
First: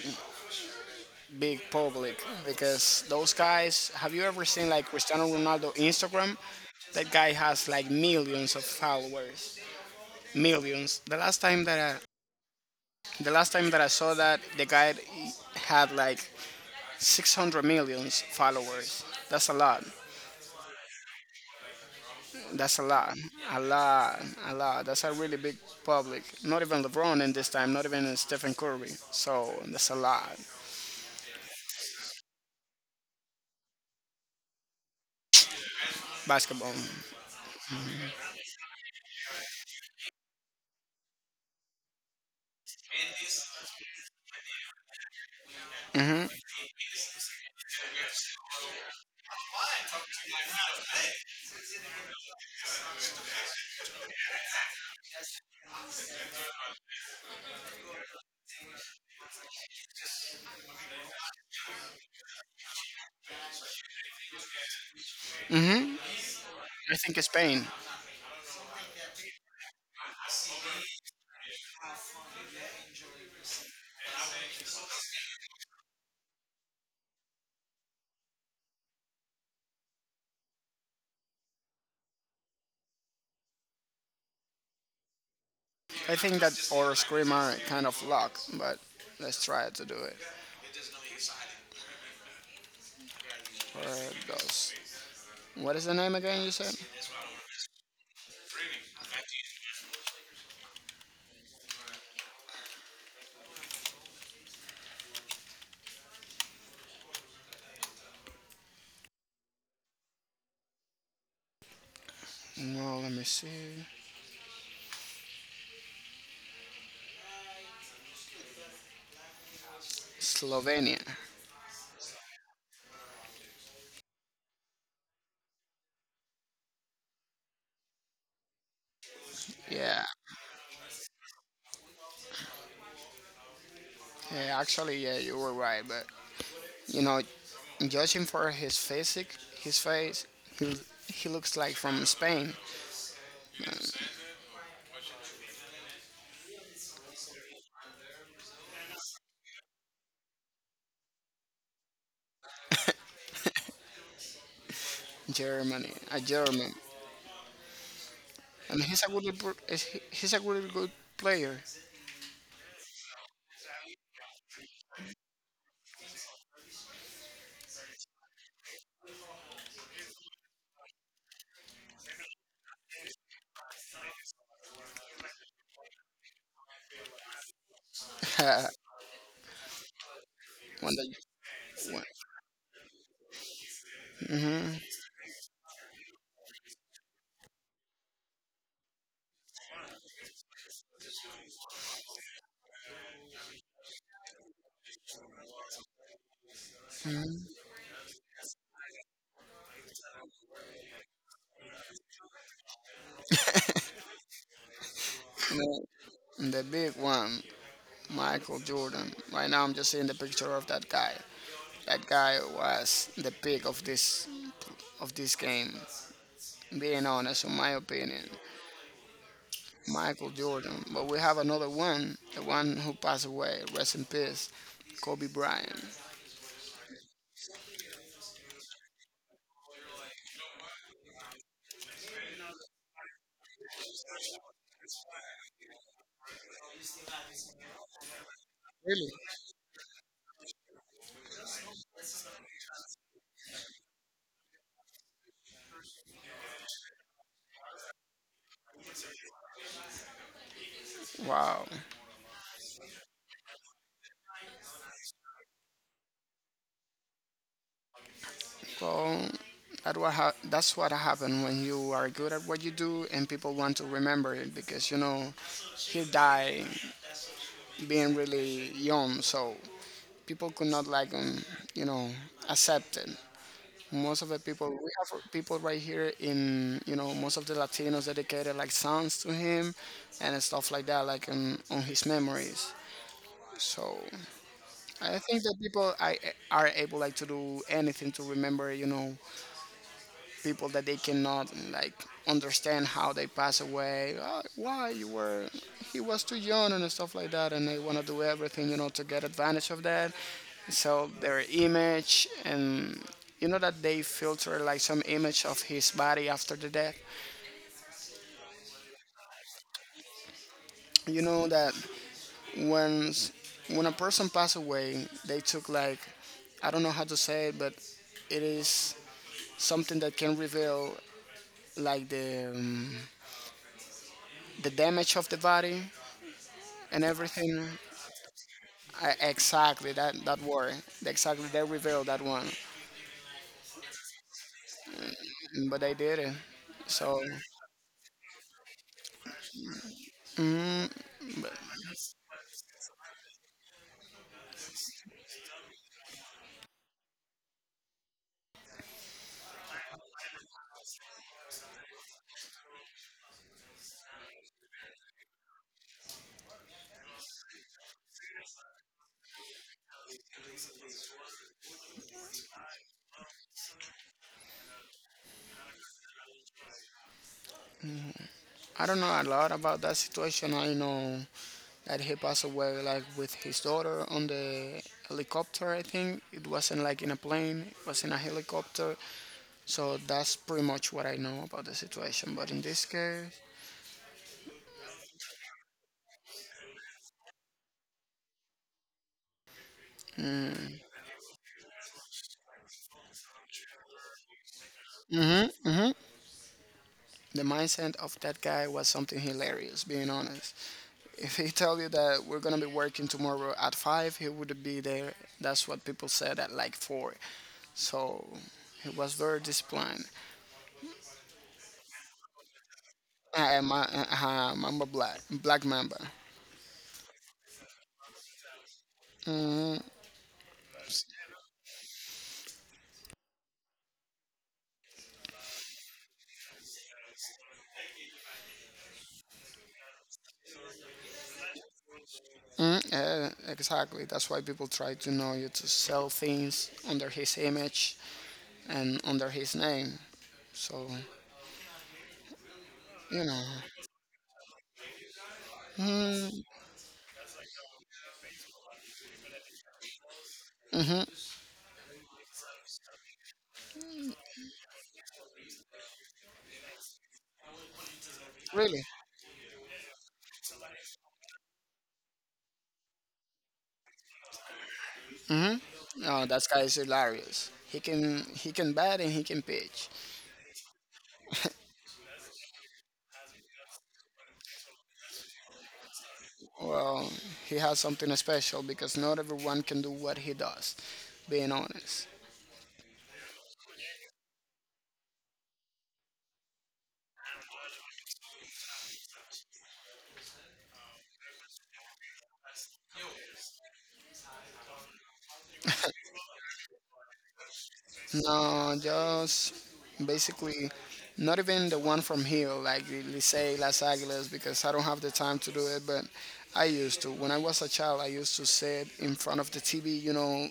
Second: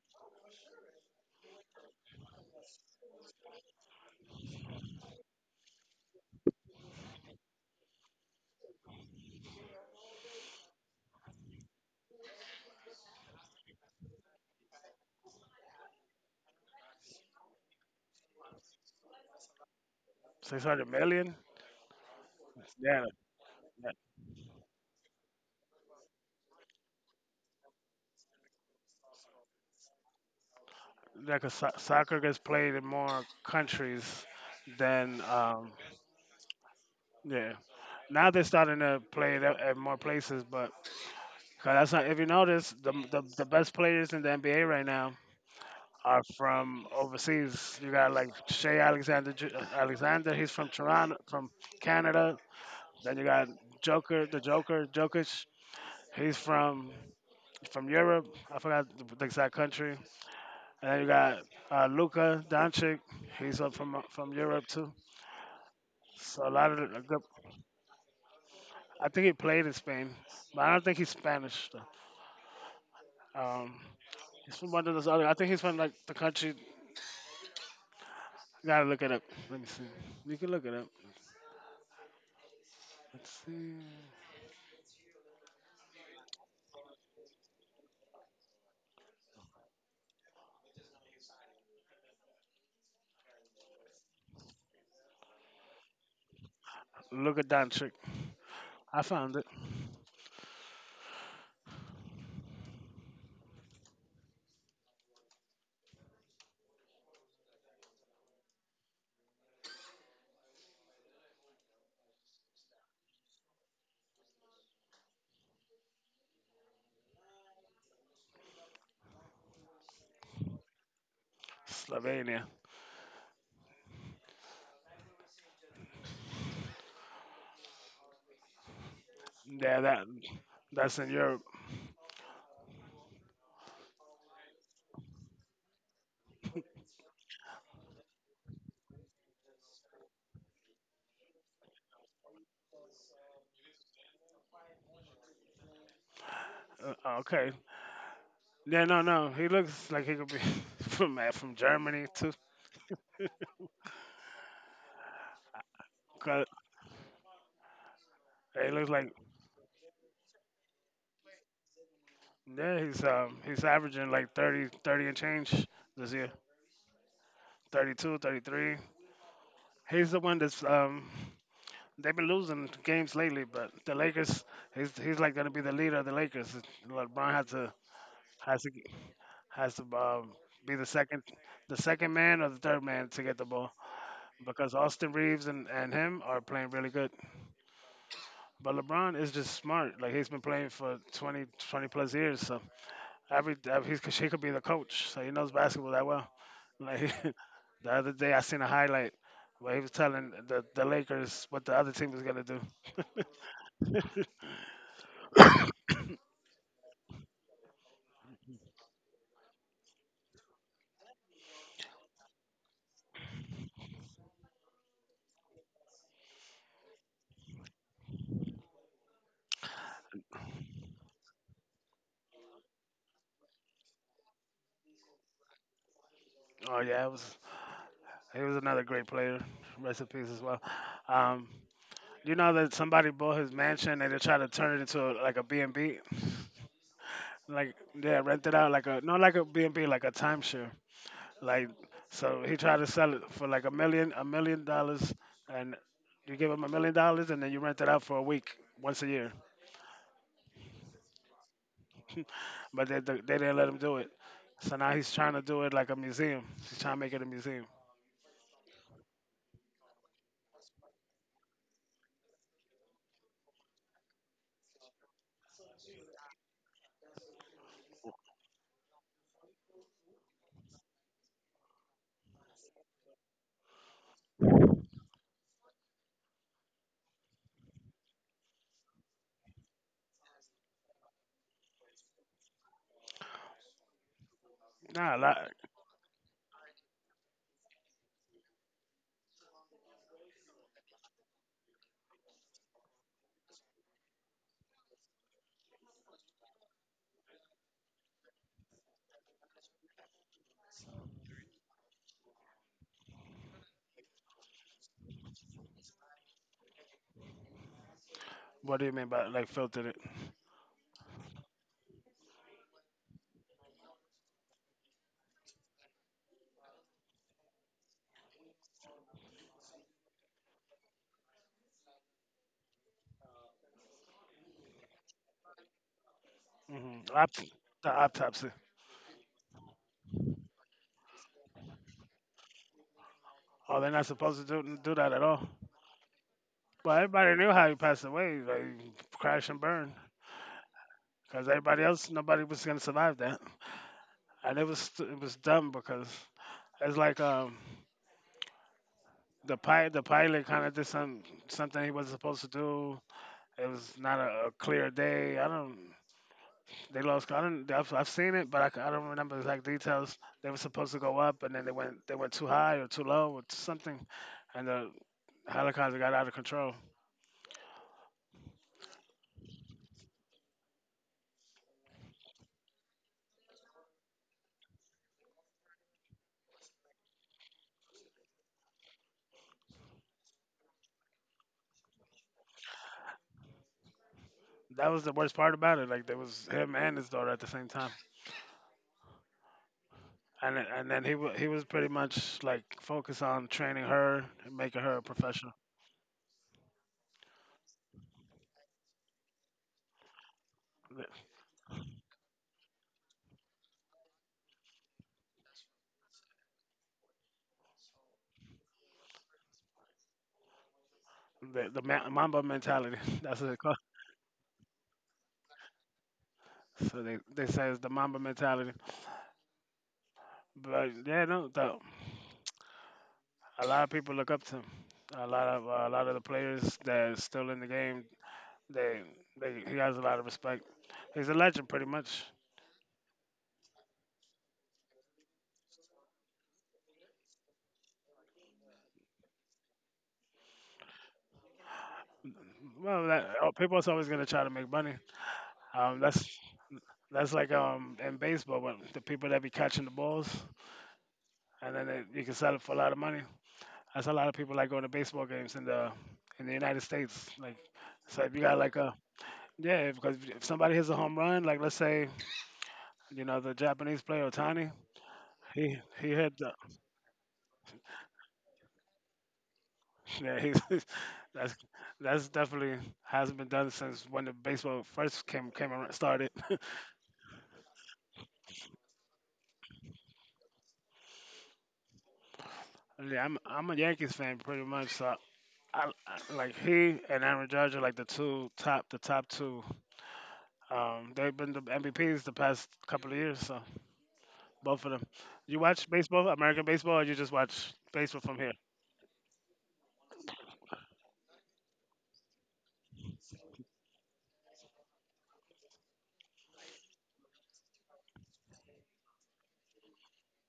Speaker 2: big public because those guys. Have you ever seen like Cristiano Ronaldo Instagram? That guy has like millions of followers. Millions. The last time that I, the last time that I saw that, the guy had like 600 millions followers. That's a lot.
Speaker 1: 600 million.
Speaker 2: That's a
Speaker 1: Yeah,
Speaker 2: lot. A lot. A lot. That's a really big public. Not even LeBron in this time, not even Stephen Curry. So that's a lot.
Speaker 1: yeah, like soccer gets played in more countries than
Speaker 2: Basketball.
Speaker 1: yeah. Now they're starting to play it at more places, but 'cause that's not. If you notice, the best players in the NBA right now are
Speaker 2: Hmm.
Speaker 1: from overseas. You got like Alexander. He's from Toronto, from Canada. Then you got Joker, the Joker, Jokic. He's from Europe. I forgot the exact country. And then you got Luka Doncic. He's up from Europe too.
Speaker 2: Hmm.
Speaker 1: So a lot of
Speaker 2: I
Speaker 1: the, a
Speaker 2: think
Speaker 1: good,
Speaker 2: it's Spain.
Speaker 1: I think he played in Spain, but I don't think he's Spanish though. Um, he's from one of those other. I think he's from like the country. Gotta look it up. Let me see. You can look it up. Let's see.
Speaker 2: I think that our screamer kind of locked, but let's try to do it. Where it goes. What is the name again you said?
Speaker 1: Luka Doncic. I found it.
Speaker 2: No, let me see. Slovenia.
Speaker 1: Slovenia. Yeah,
Speaker 2: Yeah.
Speaker 1: that's in Europe.
Speaker 2: Yeah, actually, yeah, you were right, but you know, judging for his physique, his face, he, he looks like from Spain,
Speaker 1: Okay, yeah, no. He looks like he could be from Germany too.
Speaker 2: Germany, a
Speaker 1: 'Cause
Speaker 2: German,
Speaker 1: he
Speaker 2: and
Speaker 1: looks
Speaker 2: he's a
Speaker 1: like
Speaker 2: good, pr- he's a really good player.
Speaker 1: yeah, he's averaging like 30 30 and change this year. 32, 33. He's the one that's they've been losing games lately, but the Lakers he's like gonna be the leader of the Lakers. LeBron has
Speaker 2: when
Speaker 1: to has to be
Speaker 2: the
Speaker 1: the second man or the third man to get the ball because Austin Reeves and him are playing really good. But LeBron is just smart. Like he's been playing for 20, 20 plus years, so he's, he could be the coach. So he knows basketball that well. Like the other day, I seen a highlight where he was telling the Lakers what the other team was gonna do.
Speaker 2: when the big one, Michael Jordan. Right now, I'm just seeing the picture of that guy. That guy was the peak of this game. Being honest, in my opinion, Michael Jordan. But we have another one, the one who passed away. Rest in peace, Kobe Bryant.
Speaker 1: Oh yeah, it was he was another great player. Rest in peace as well. Um, you know that somebody bought his mansion and they tried to turn it into like a B and B, like yeah, rent it out like a no like a B and B like a timeshare. Like so, he tried to sell it for $1 million, and you give him $1 million, and then you rent it out for a week once a year.
Speaker 2: Wow.
Speaker 1: But they didn't let him do it. So now he's trying to do it like a museum. He's trying to make it a museum.
Speaker 2: So that's what happened when you are good at what you do and people want to remember it, because you know he died being really young. So people could not like you know accept it. Most of the people, we have people right here, in most of the Latinos, dedicated like songs to him and stuff like that, like on his memories. So i
Speaker 1: Nah,
Speaker 2: think that
Speaker 1: like,
Speaker 2: people I, are able like to do anything to remember, people that they cannot like understand how they pass away. "Oh, why you were he was too young," and stuff like that, and they want to do everything to get advantage of that, so their image. And you know that they filter like some image of his body after the death.
Speaker 1: what do you mean by like filtered it?
Speaker 2: You know that when a person passed away, they took like, I don't know how to say it, but it is something that can reveal like the damage of the body
Speaker 1: hmm
Speaker 2: and
Speaker 1: Opt-
Speaker 2: everything.
Speaker 1: the autopsy.
Speaker 2: Exactly, that word. Exactly, they revealed that one,
Speaker 1: Oh, they're not supposed to do that at all.
Speaker 2: but they did it.
Speaker 1: Well,
Speaker 2: So
Speaker 1: everybody knew how he passed away, like crash and burn, because everybody else, nobody was gonna survive that, and it was dumb because it's like the the pilot kind of did something he wasn't supposed to do. It was not a clear day. I don't. They lost. I don't. I've seen it, but I don't remember the exact details. They were supposed to go up, and then they went too high or too low or something, and the helicopter got out of control.
Speaker 2: I don't know a lot about that situation. I know that he passed away like with his daughter on the helicopter. I think it wasn't like in a plane. It was in a helicopter. So that's pretty much what I know about the situation. But in this case,
Speaker 1: That was the worst part about it. Like there was him and his daughter at the same time, and then he was pretty much like focused on training her and making her a professional.
Speaker 2: mm-hmm. The mindset of that guy was something hilarious, being honest.
Speaker 1: The,
Speaker 2: If he tell you that we're gonna be working tomorrow at 5, he would be there. That's what people said at like 4. So he was very disciplined.
Speaker 1: the Mamba mentality. That's what it
Speaker 2: Black Mamba.
Speaker 1: So they say it's the Mamba mentality. But yeah, no, a lot of people look up to him. A lot of the players that are still in the game, they, they he has a lot of respect. He's a legend, pretty much.
Speaker 2: Mm, yeah, exactly. That's why people try to know you to sell things under his image and under his name. So
Speaker 1: Well, oh, people are always gonna try to make money. Um, that's that's like in baseball when the people that be catching the balls and then you can sell it for a lot of money. That's a lot of people like going to baseball games in the United States. Like, so if you got like
Speaker 2: really,
Speaker 1: a yeah, because if somebody hits a home run, like let's say you know the Japanese player Otani. He
Speaker 2: no,
Speaker 1: hit
Speaker 2: that
Speaker 1: the
Speaker 2: guy is hilarious. He can bat and he can pitch.
Speaker 1: yeah. He's that's that's definitely hasn't been done since when the baseball first came around, started.
Speaker 2: Well, he has something special because not everyone can do what he does, being honest.
Speaker 1: Yeah, I'm a Yankees fan pretty much. So I like he and Aaron Judge are like the two top the top two. They've been the MVPs the past couple of years. So both of them. You watch baseball, American baseball, or you just watch baseball from here?
Speaker 2: No, just basically not even the one from here, like Licey, Las Aguilas, because I don't have the time to do it, but I used to. When I was a child, I used to sit in front of the TV, you know,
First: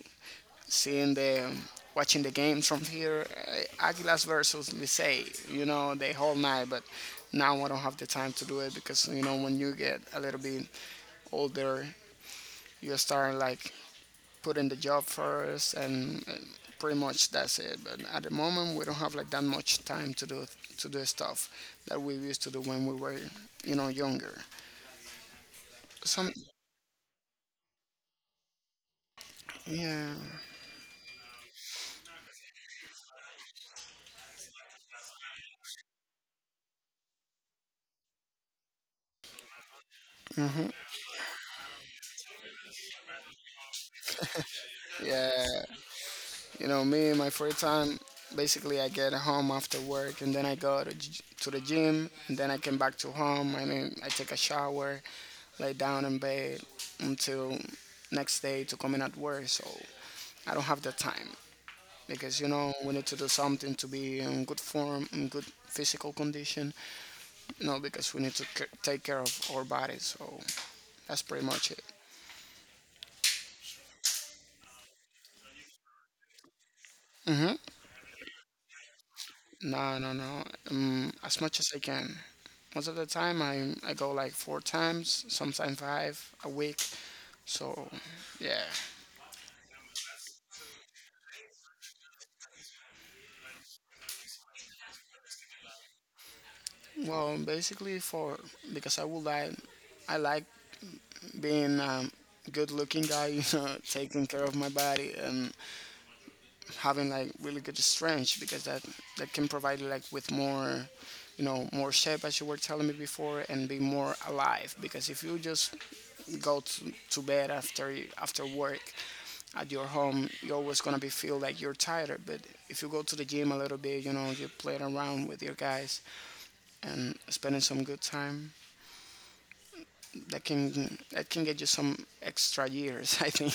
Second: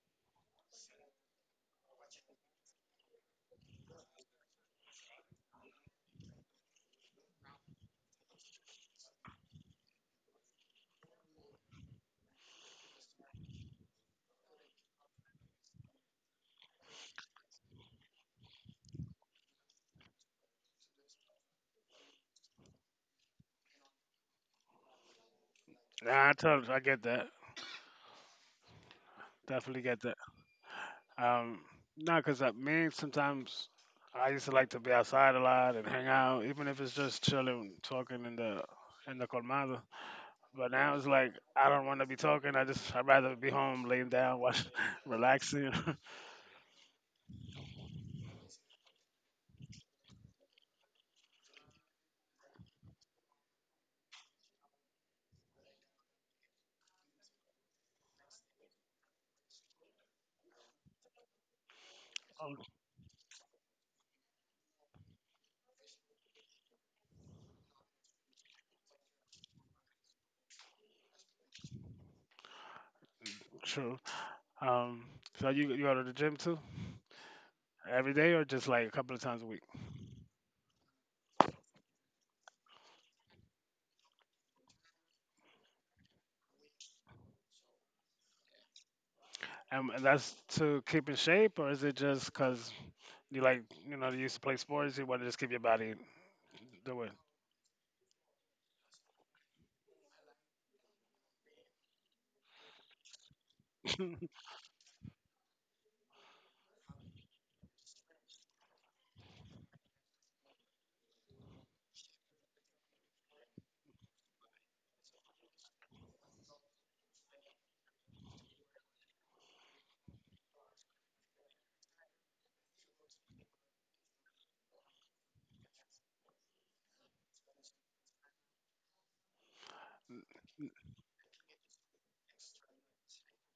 Speaker 2: seeing the watching the games from here. Aguilas versus Licey, the whole night. But now I don't have the time to do it because, when you get a little bit older, you start like putting the job first, and pretty much that's it. But at the moment, we don't have like that much time to do stuff that we used to do when we were younger.
Speaker 1: Nah,
Speaker 2: Some
Speaker 1: I get that. Definitely get
Speaker 2: Yeah,
Speaker 1: that. Um, no, because I me, sometimes I used to like to be outside a lot and hang out, even if it's just chilling, talking in the colmado. But now it's like I don't want to be talking. I'd rather be home, laying down, watch,
Speaker 2: yeah,
Speaker 1: relaxing.
Speaker 2: you know me, my free time, basically I get home after work, and then I go to the gym, and then I come back to home, and then I take a shower, lay down in bed until next day to come in at work. So I don't have the time, because
Speaker 1: Um,
Speaker 2: we need to do something to be in good form, in good physical condition. You know, because we need to take care of our bodies. So that's pretty much it.
Speaker 1: True. Um, so you go to the gym too
Speaker 2: Mhm.
Speaker 1: every day, or just like a couple of times a week?
Speaker 2: No, no, no. As much as I can. Most of the time, I go like four times, sometimes five a week. So yeah.
Speaker 1: And that's to keep in shape, or is it just because you like, you know, you used to play sports, you want to just keep your body doing?
Speaker 2: Well, basically for because I like being good looking guy, taking care of my body, and having like really good strength, because that can provide you like with more shape, as you were telling me before, and be more alive. Because if you just go to bed after work at your home, you're always going to be feel like you're tired. But if you go to the gym a little bit, you play around with your guys and spending some good time, that can get you some extra years, I think.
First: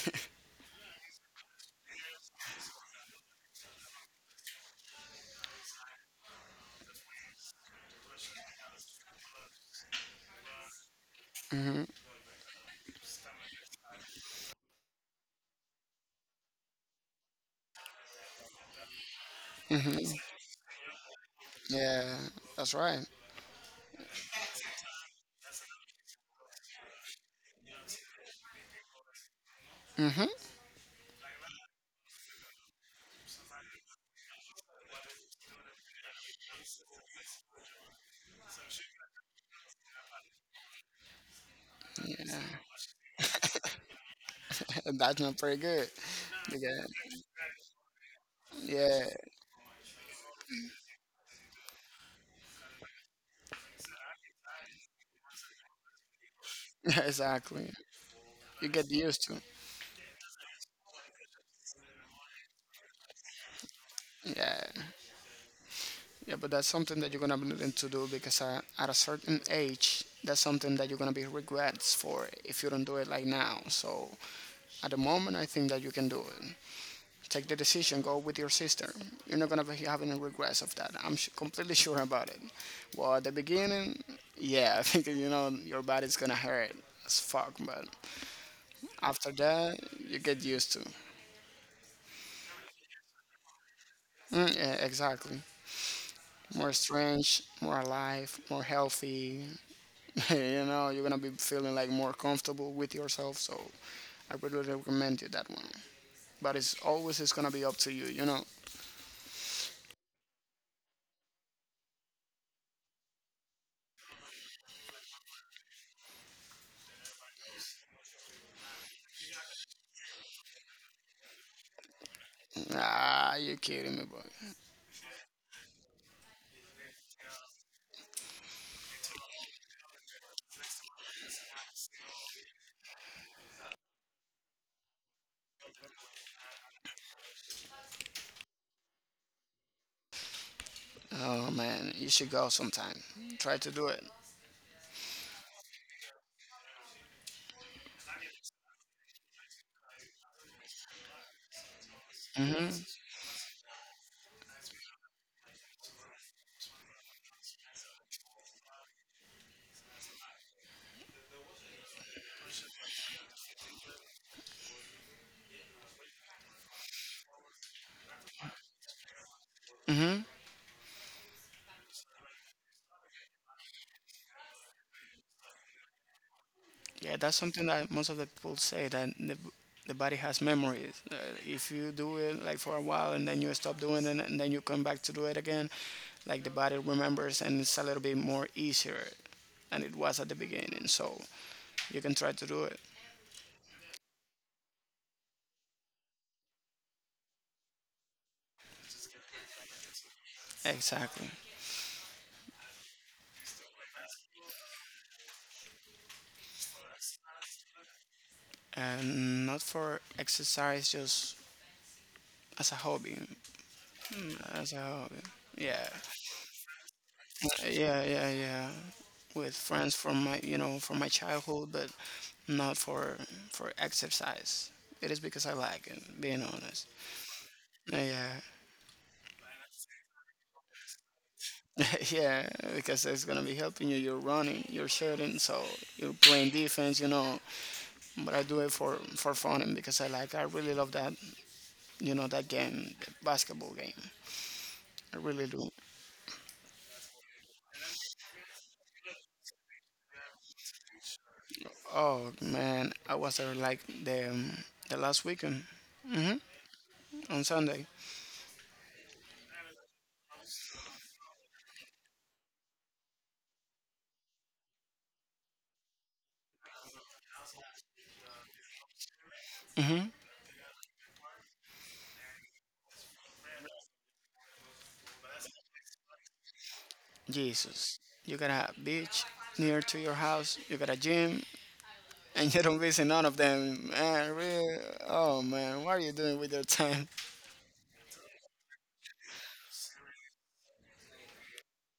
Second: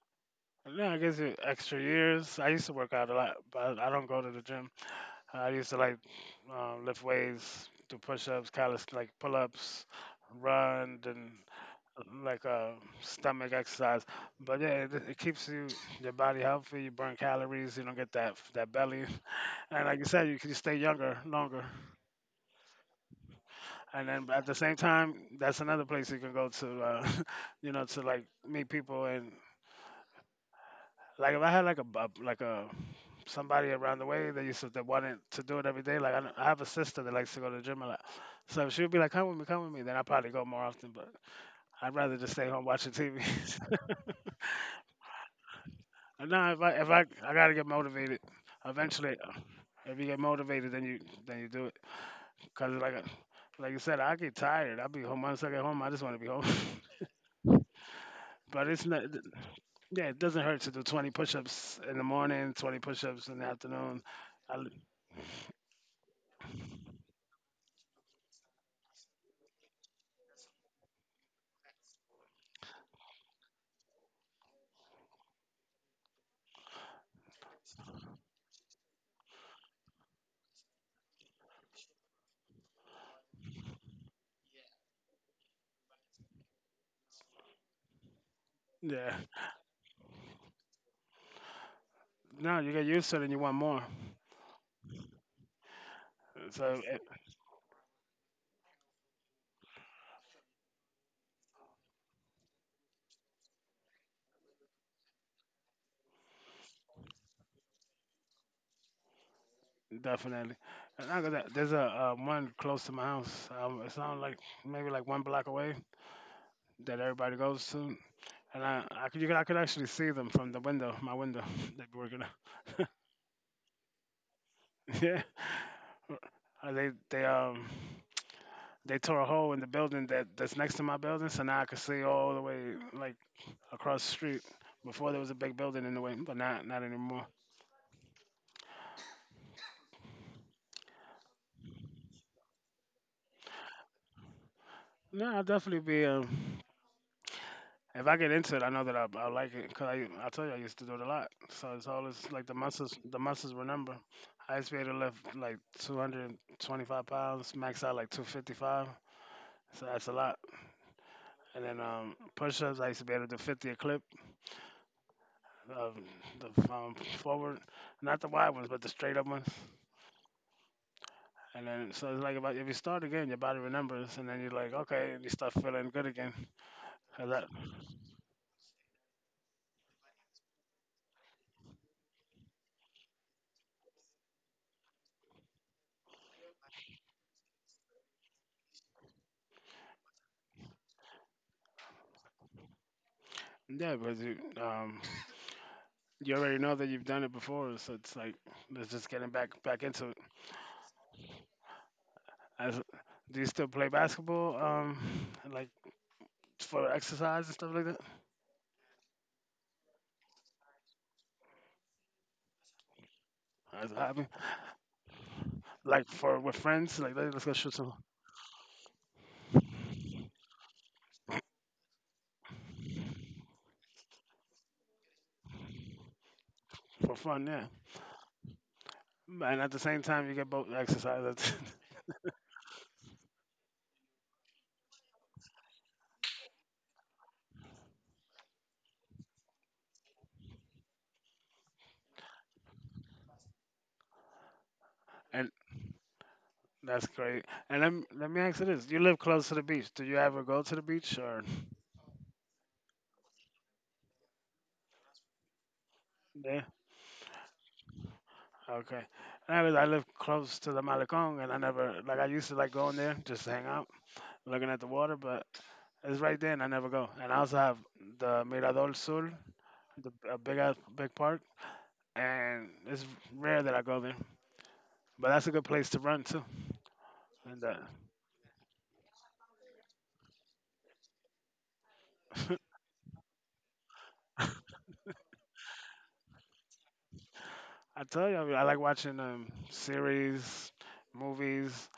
Speaker 1: Yeah, I guess extra years. I used to work out a lot, but I don't go to the gym. I used to like lift weights, do push-ups, callus like pull-ups, run, and like stomach exercise. But yeah, it keeps you your body healthy. You burn calories. You don't get that belly. And like you said, you can stay younger longer.
Speaker 2: Yeah, that's right.
Speaker 1: And then but at the same time, that's another place you can go to, you know, to like meet people and like if I had like a somebody around the way that wanted to do it every day. Like I have a sister that likes to go to the gym a lot, so if she would be like, "Come with me, come with me." Then I probably go more often, but I'd rather just stay home watching TV.
Speaker 2: That's not pretty good.
Speaker 1: No,
Speaker 2: You
Speaker 1: if I
Speaker 2: get,
Speaker 1: if I I gotta get motivated.
Speaker 2: yeah,
Speaker 1: Eventually, if you get motivated, then you do it. Cause like I- like you said, I get tired. I'll be home once I get home. I just want to be home.
Speaker 2: exactly. You
Speaker 1: But it's
Speaker 2: get
Speaker 1: not.
Speaker 2: used to it.
Speaker 1: Yeah, it doesn't hurt to do 20 push-ups in the morning, 20 push-ups in the afternoon. I,
Speaker 2: Yeah, yeah, but that's something that you're gonna be needing to do, because at a certain age, that's something that you're gonna be regrets for if you don't do it like now. So at the moment, I think that you can do it. Take the decision, go with your sister. You're not gonna be having any regrets of that. I'm completely sure about it. Well, at the beginning, yeah, I think your body's gonna hurt as fuck, but
Speaker 1: yeah.
Speaker 2: after that, you get used to.
Speaker 1: No, you get used to it and you want more.
Speaker 2: Mm, yeah, exactly.
Speaker 1: So
Speaker 2: More
Speaker 1: eh,
Speaker 2: strange, more alive, more healthy. You're gonna be feeling like more comfortable with yourself. So, I would really recommend you that one. But it's gonna be up to you. You know.
Speaker 1: definitely. And there's a one close to my house. It's not like maybe like one block away that everybody goes to, and I could actually see them from the window, my window. They'd be working
Speaker 2: Ah, you kidding me, boy.
Speaker 1: out. Yeah. They tore a hole in the building that's next to my building, so now I could see all the way like across the street. Before there was a big building in the way, but not anymore.
Speaker 2: Oh man, you should go sometime. Try to do it.
Speaker 1: No, I'll definitely be if I get into it, I know that I like it because I tell you I used to do it a lot. So it's always like the muscles remember. I used to be able to lift like 225 pounds, max out like 255. So that's a lot. And then push-ups, I used to be able to do 50 a clip, um, the forward, not the wide ones, but the straight up ones. And then so it's like about if you start again, your body remembers, and then you're like, okay, and you start feeling good again.
Speaker 2: Yeah,
Speaker 1: 'Cause
Speaker 2: that's
Speaker 1: that-
Speaker 2: something that most of the people say, that the body has memories. If you do it like for a while and then you stop doing it and then you come back to do it again, like the body remembers, and it's a little bit more easier than it was at the beginning. So you can try to do it.
Speaker 1: yeah, because you you already know that you've done it before, so it's like let's just get him back into it.
Speaker 2: Exactly.
Speaker 1: As, do you still play basketball? Like for exercise and stuff like that.
Speaker 2: And not for exercise, just as a hobby.
Speaker 1: As a hobby,
Speaker 2: As a hobby. Yeah.
Speaker 1: like for with friends, like let's go shoot some
Speaker 2: Yeah, yeah, yeah. With friends from my childhood, but not for exercise. It is because I like it. Being honest.
Speaker 1: for fun, yeah.
Speaker 2: Yeah,
Speaker 1: And at the same time, you get both exercise.
Speaker 2: yeah, because it's gonna be helping you. You're running, you're shooting, so you're playing defense. But I do it for fun and because I like. I really love that, that game, the basketball game. I really
Speaker 1: And
Speaker 2: do.
Speaker 1: that's great. And let me ask you this: you live close to the beach. Do you ever go to the beach or
Speaker 2: Oh man, I was there like the last weekend
Speaker 1: yeah?
Speaker 2: on Sunday.
Speaker 1: Okay. And I live close to the Malecón, and I never like I used to like going there just to hang out looking at the water, but it's right there, and I never go. And I also have the Mirador Sur,
Speaker 2: Mm-hmm.
Speaker 1: the a big park, and it's rare that I go there. But that's a good place to run too. And
Speaker 2: Jesus, you got a beach near to your house, you got a gym, and you don't visit none of them. Man, really? Oh man, what are you doing with your time?
Speaker 1: I tell you, mean, I like watching series, movies,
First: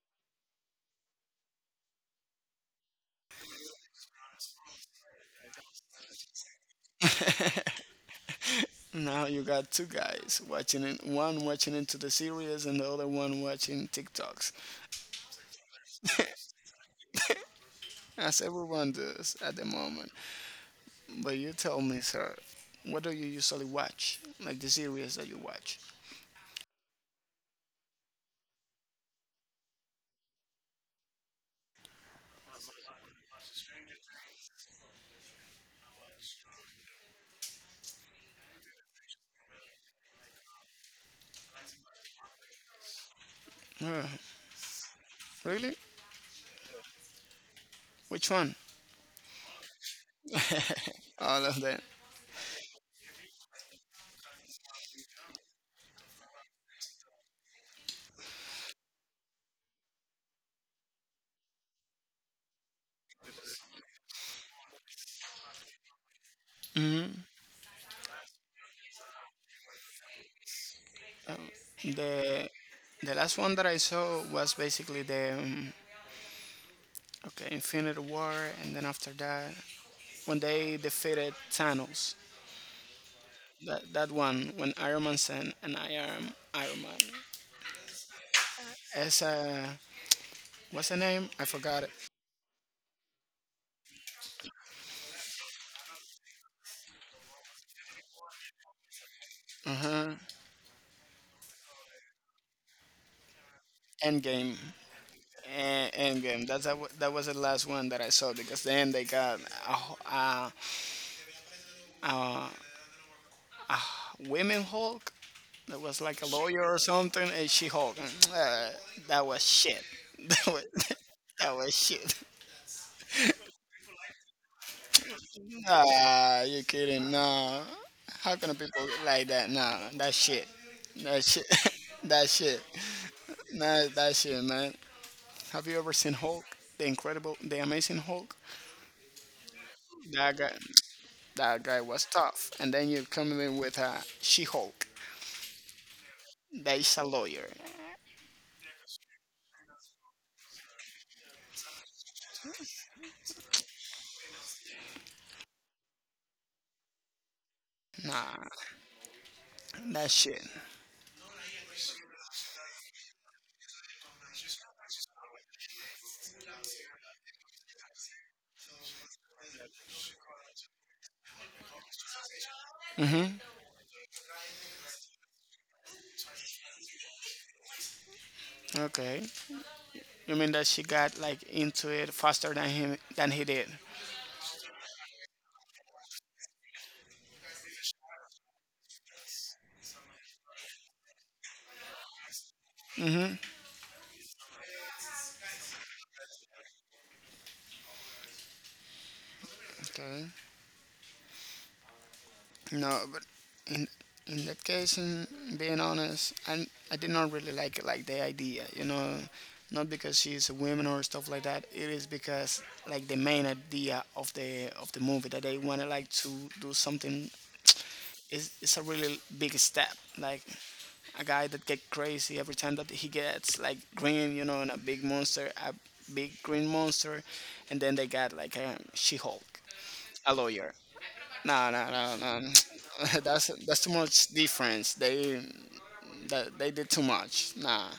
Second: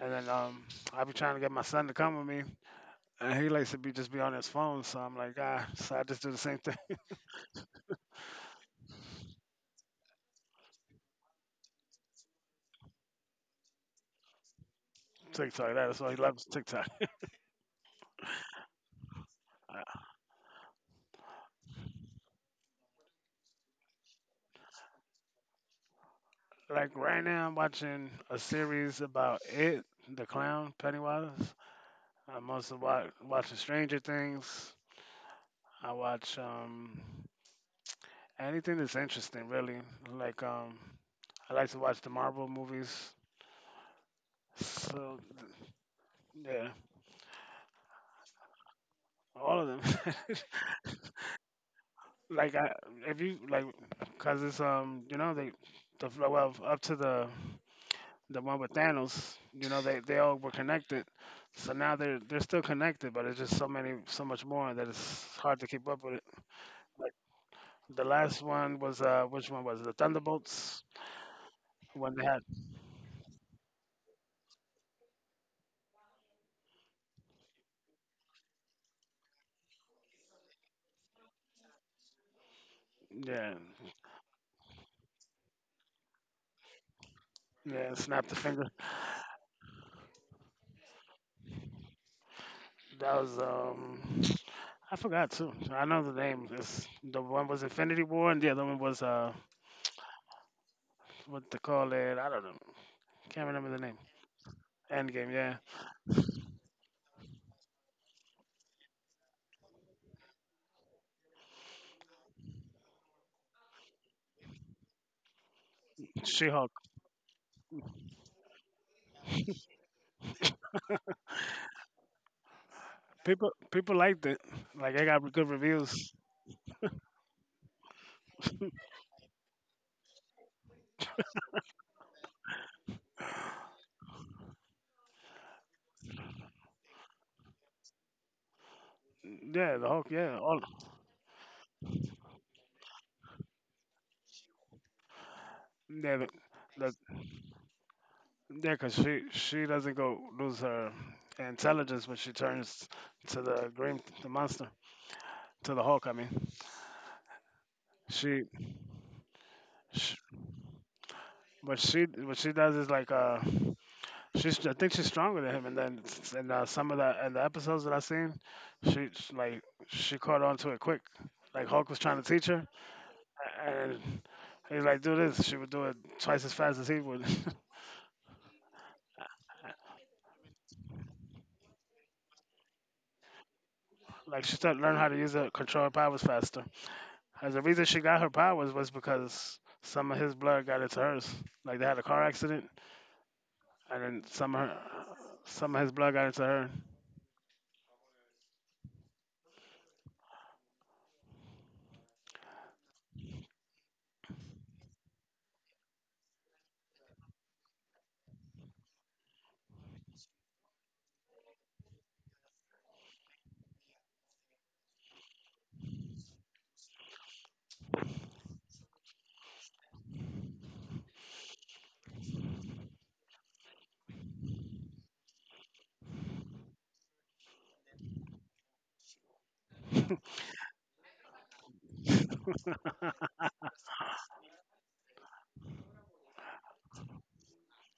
Speaker 1: and then I be trying to get my son to come with me, and he likes to be just be on his phone. So I'm like, ah, so I just do the same thing.
Speaker 2: Now you got two guys watching it, one watching into the series and the other one watching TikToks,
Speaker 1: TikTok, that's why he loves TikTok.
Speaker 2: as everyone does at the
Speaker 1: Uh,
Speaker 2: moment. But you tell me, sir, what do you usually watch? Like the series that you watch?
Speaker 1: like right now, I'm watching a series about the clown Pennywise. I mostly watching Stranger Things. I watch anything that's interesting, really. Like I like to watch the Marvel movies.
Speaker 2: Uh,
Speaker 1: So
Speaker 2: Really?
Speaker 1: yeah,
Speaker 2: Which one?
Speaker 1: all of them.
Speaker 2: All of them.
Speaker 1: Like I, if you like, cause it's you know the well up to the the one with Thanos, you know they all were connected. So now they're still connected, but it's just so many, so much more that it's hard to keep up with it. Like the last one was which one was it? The Thunderbolts when they had
Speaker 2: The the last one that I saw was basically Infinity War, and then after that, when they defeated Thanos,
Speaker 1: yeah,
Speaker 2: that one when Iron Man sent, "And I am Iron Man."
Speaker 1: yeah, snap the finger.
Speaker 2: As a What's the name? I forgot it.
Speaker 1: That was I forgot too. I know the name. The one was Infinity War, and the other one was
Speaker 2: Uh huh.
Speaker 1: what they call it. I don't know. Can't remember the name.
Speaker 2: Endgame.
Speaker 1: Endgame. Yeah,
Speaker 2: Endgame. That was the last one that I saw, because then they got a, a women Hulk that was like a lawyer
Speaker 1: She-Hulk.
Speaker 2: or something, and She Hulk. And that was shit. That was that was shit.
Speaker 1: People, people liked it. Like I got good reviews.
Speaker 2: Ah, you kidding? Nah. How can people like that? Nah, that shit. That shit. that shit. Nah, that shit, man. Have you ever seen Hulk? The Incredible, the Amazing Hulk.
Speaker 1: Yeah, the Hulk. Yeah,
Speaker 2: That
Speaker 1: all.
Speaker 2: guy, that guy was tough. And then you come in with a She-Hulk.
Speaker 1: Yeah, the,
Speaker 2: That
Speaker 1: the,
Speaker 2: is a lawyer.
Speaker 1: yeah, 'cause she doesn't go lose her intelligence when she turns to the green, the monster, to the Hulk. I mean, she,
Speaker 2: Nah, that
Speaker 1: she
Speaker 2: shit.
Speaker 1: but she what she does is like she's I think she's stronger than him and then and some of the and the episodes that I seen she, like she caught on to it quick like Hulk was trying to teach her
Speaker 2: Mm-hmm.
Speaker 1: and he's like do this she would do it twice as fast as he would
Speaker 2: Okay. You mean that she got like into it faster than him than he did?
Speaker 1: like she started learn how to use her control her powers faster as the reason she got her powers was because some of his blood got into hers like they had a car accident and then some of his blood got into her
Speaker 2: Okay. No, but in in that case, in being honest, I did not really like it, like the idea, not because she's a woman or stuff like that. It is because, like, the main idea of the movie that they wanted like to do something is it's a really big step, like a guy that get crazy every time that he gets like green, and a big monster, a big green monster, and then they got like a She-Hulk, a lawyer. No, no, no, no. That's too much difference. They that they did too much. Nah,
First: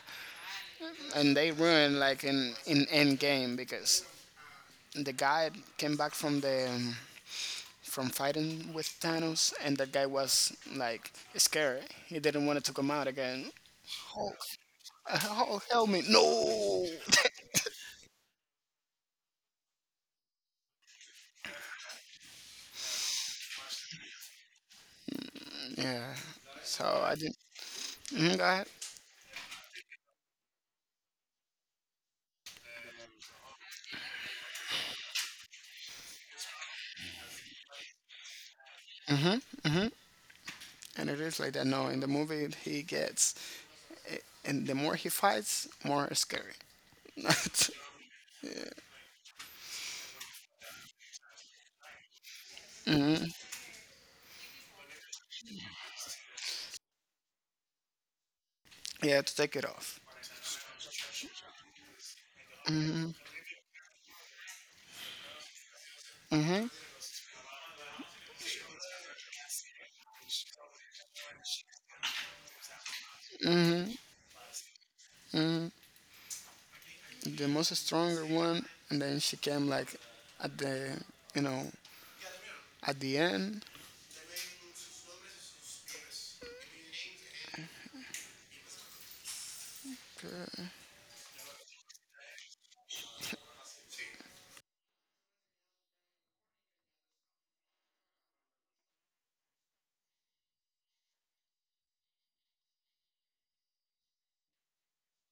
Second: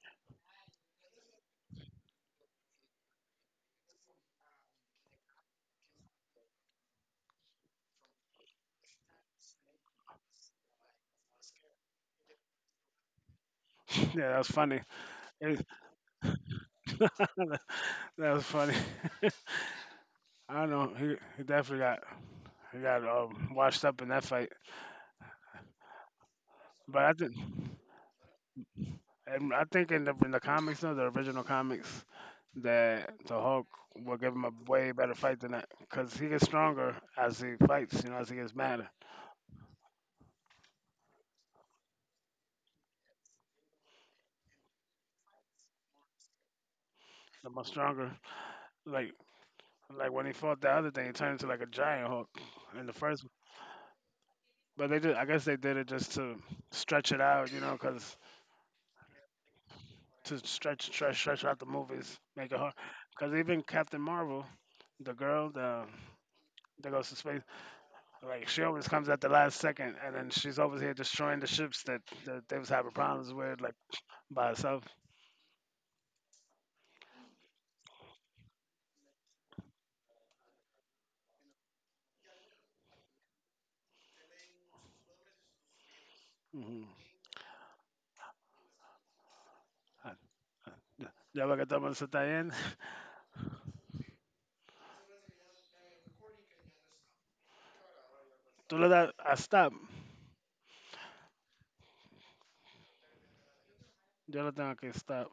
Speaker 2: and they ruined like in end game, because the guy came back from fighting with Thanos, and that guy was like scared. He didn't want it to come out again.
Speaker 1: yeah that was funny
Speaker 2: Oh,
Speaker 1: It,
Speaker 2: help me! No.
Speaker 1: that was funny. I don't know. He definitely got he got washed up in that fight.
Speaker 2: yeah. So
Speaker 1: But I
Speaker 2: I
Speaker 1: think
Speaker 2: didn't. Mhm, go ahead.
Speaker 1: and I think in the comics, though, the original comics, that the Hulk will give him a way better fight than that because he gets stronger as he fights. You know, as he gets madder,
Speaker 2: And it is like that. No, in the movie he gets, and the more he fights, more scary.
Speaker 1: the more stronger. Like like when he fought the other thing, he turned into like a giant Hulk in the first one. But they did. I guess they did it just to stretch it out. You know, because
Speaker 2: Yeah, to take it off.
Speaker 1: to stretch out the movies, make it hard. Because even Captain Marvel, the girl the, that goes to space, like she always comes at the last second, and then she's over here destroying the ships that they was having problems with, like by herself.
Speaker 2: The most stronger one, and then she came like at the you know at the end,
Speaker 1: Hmm. Ya lo que estamos está bien. Tú le das a stop. Yo le tengo que stop.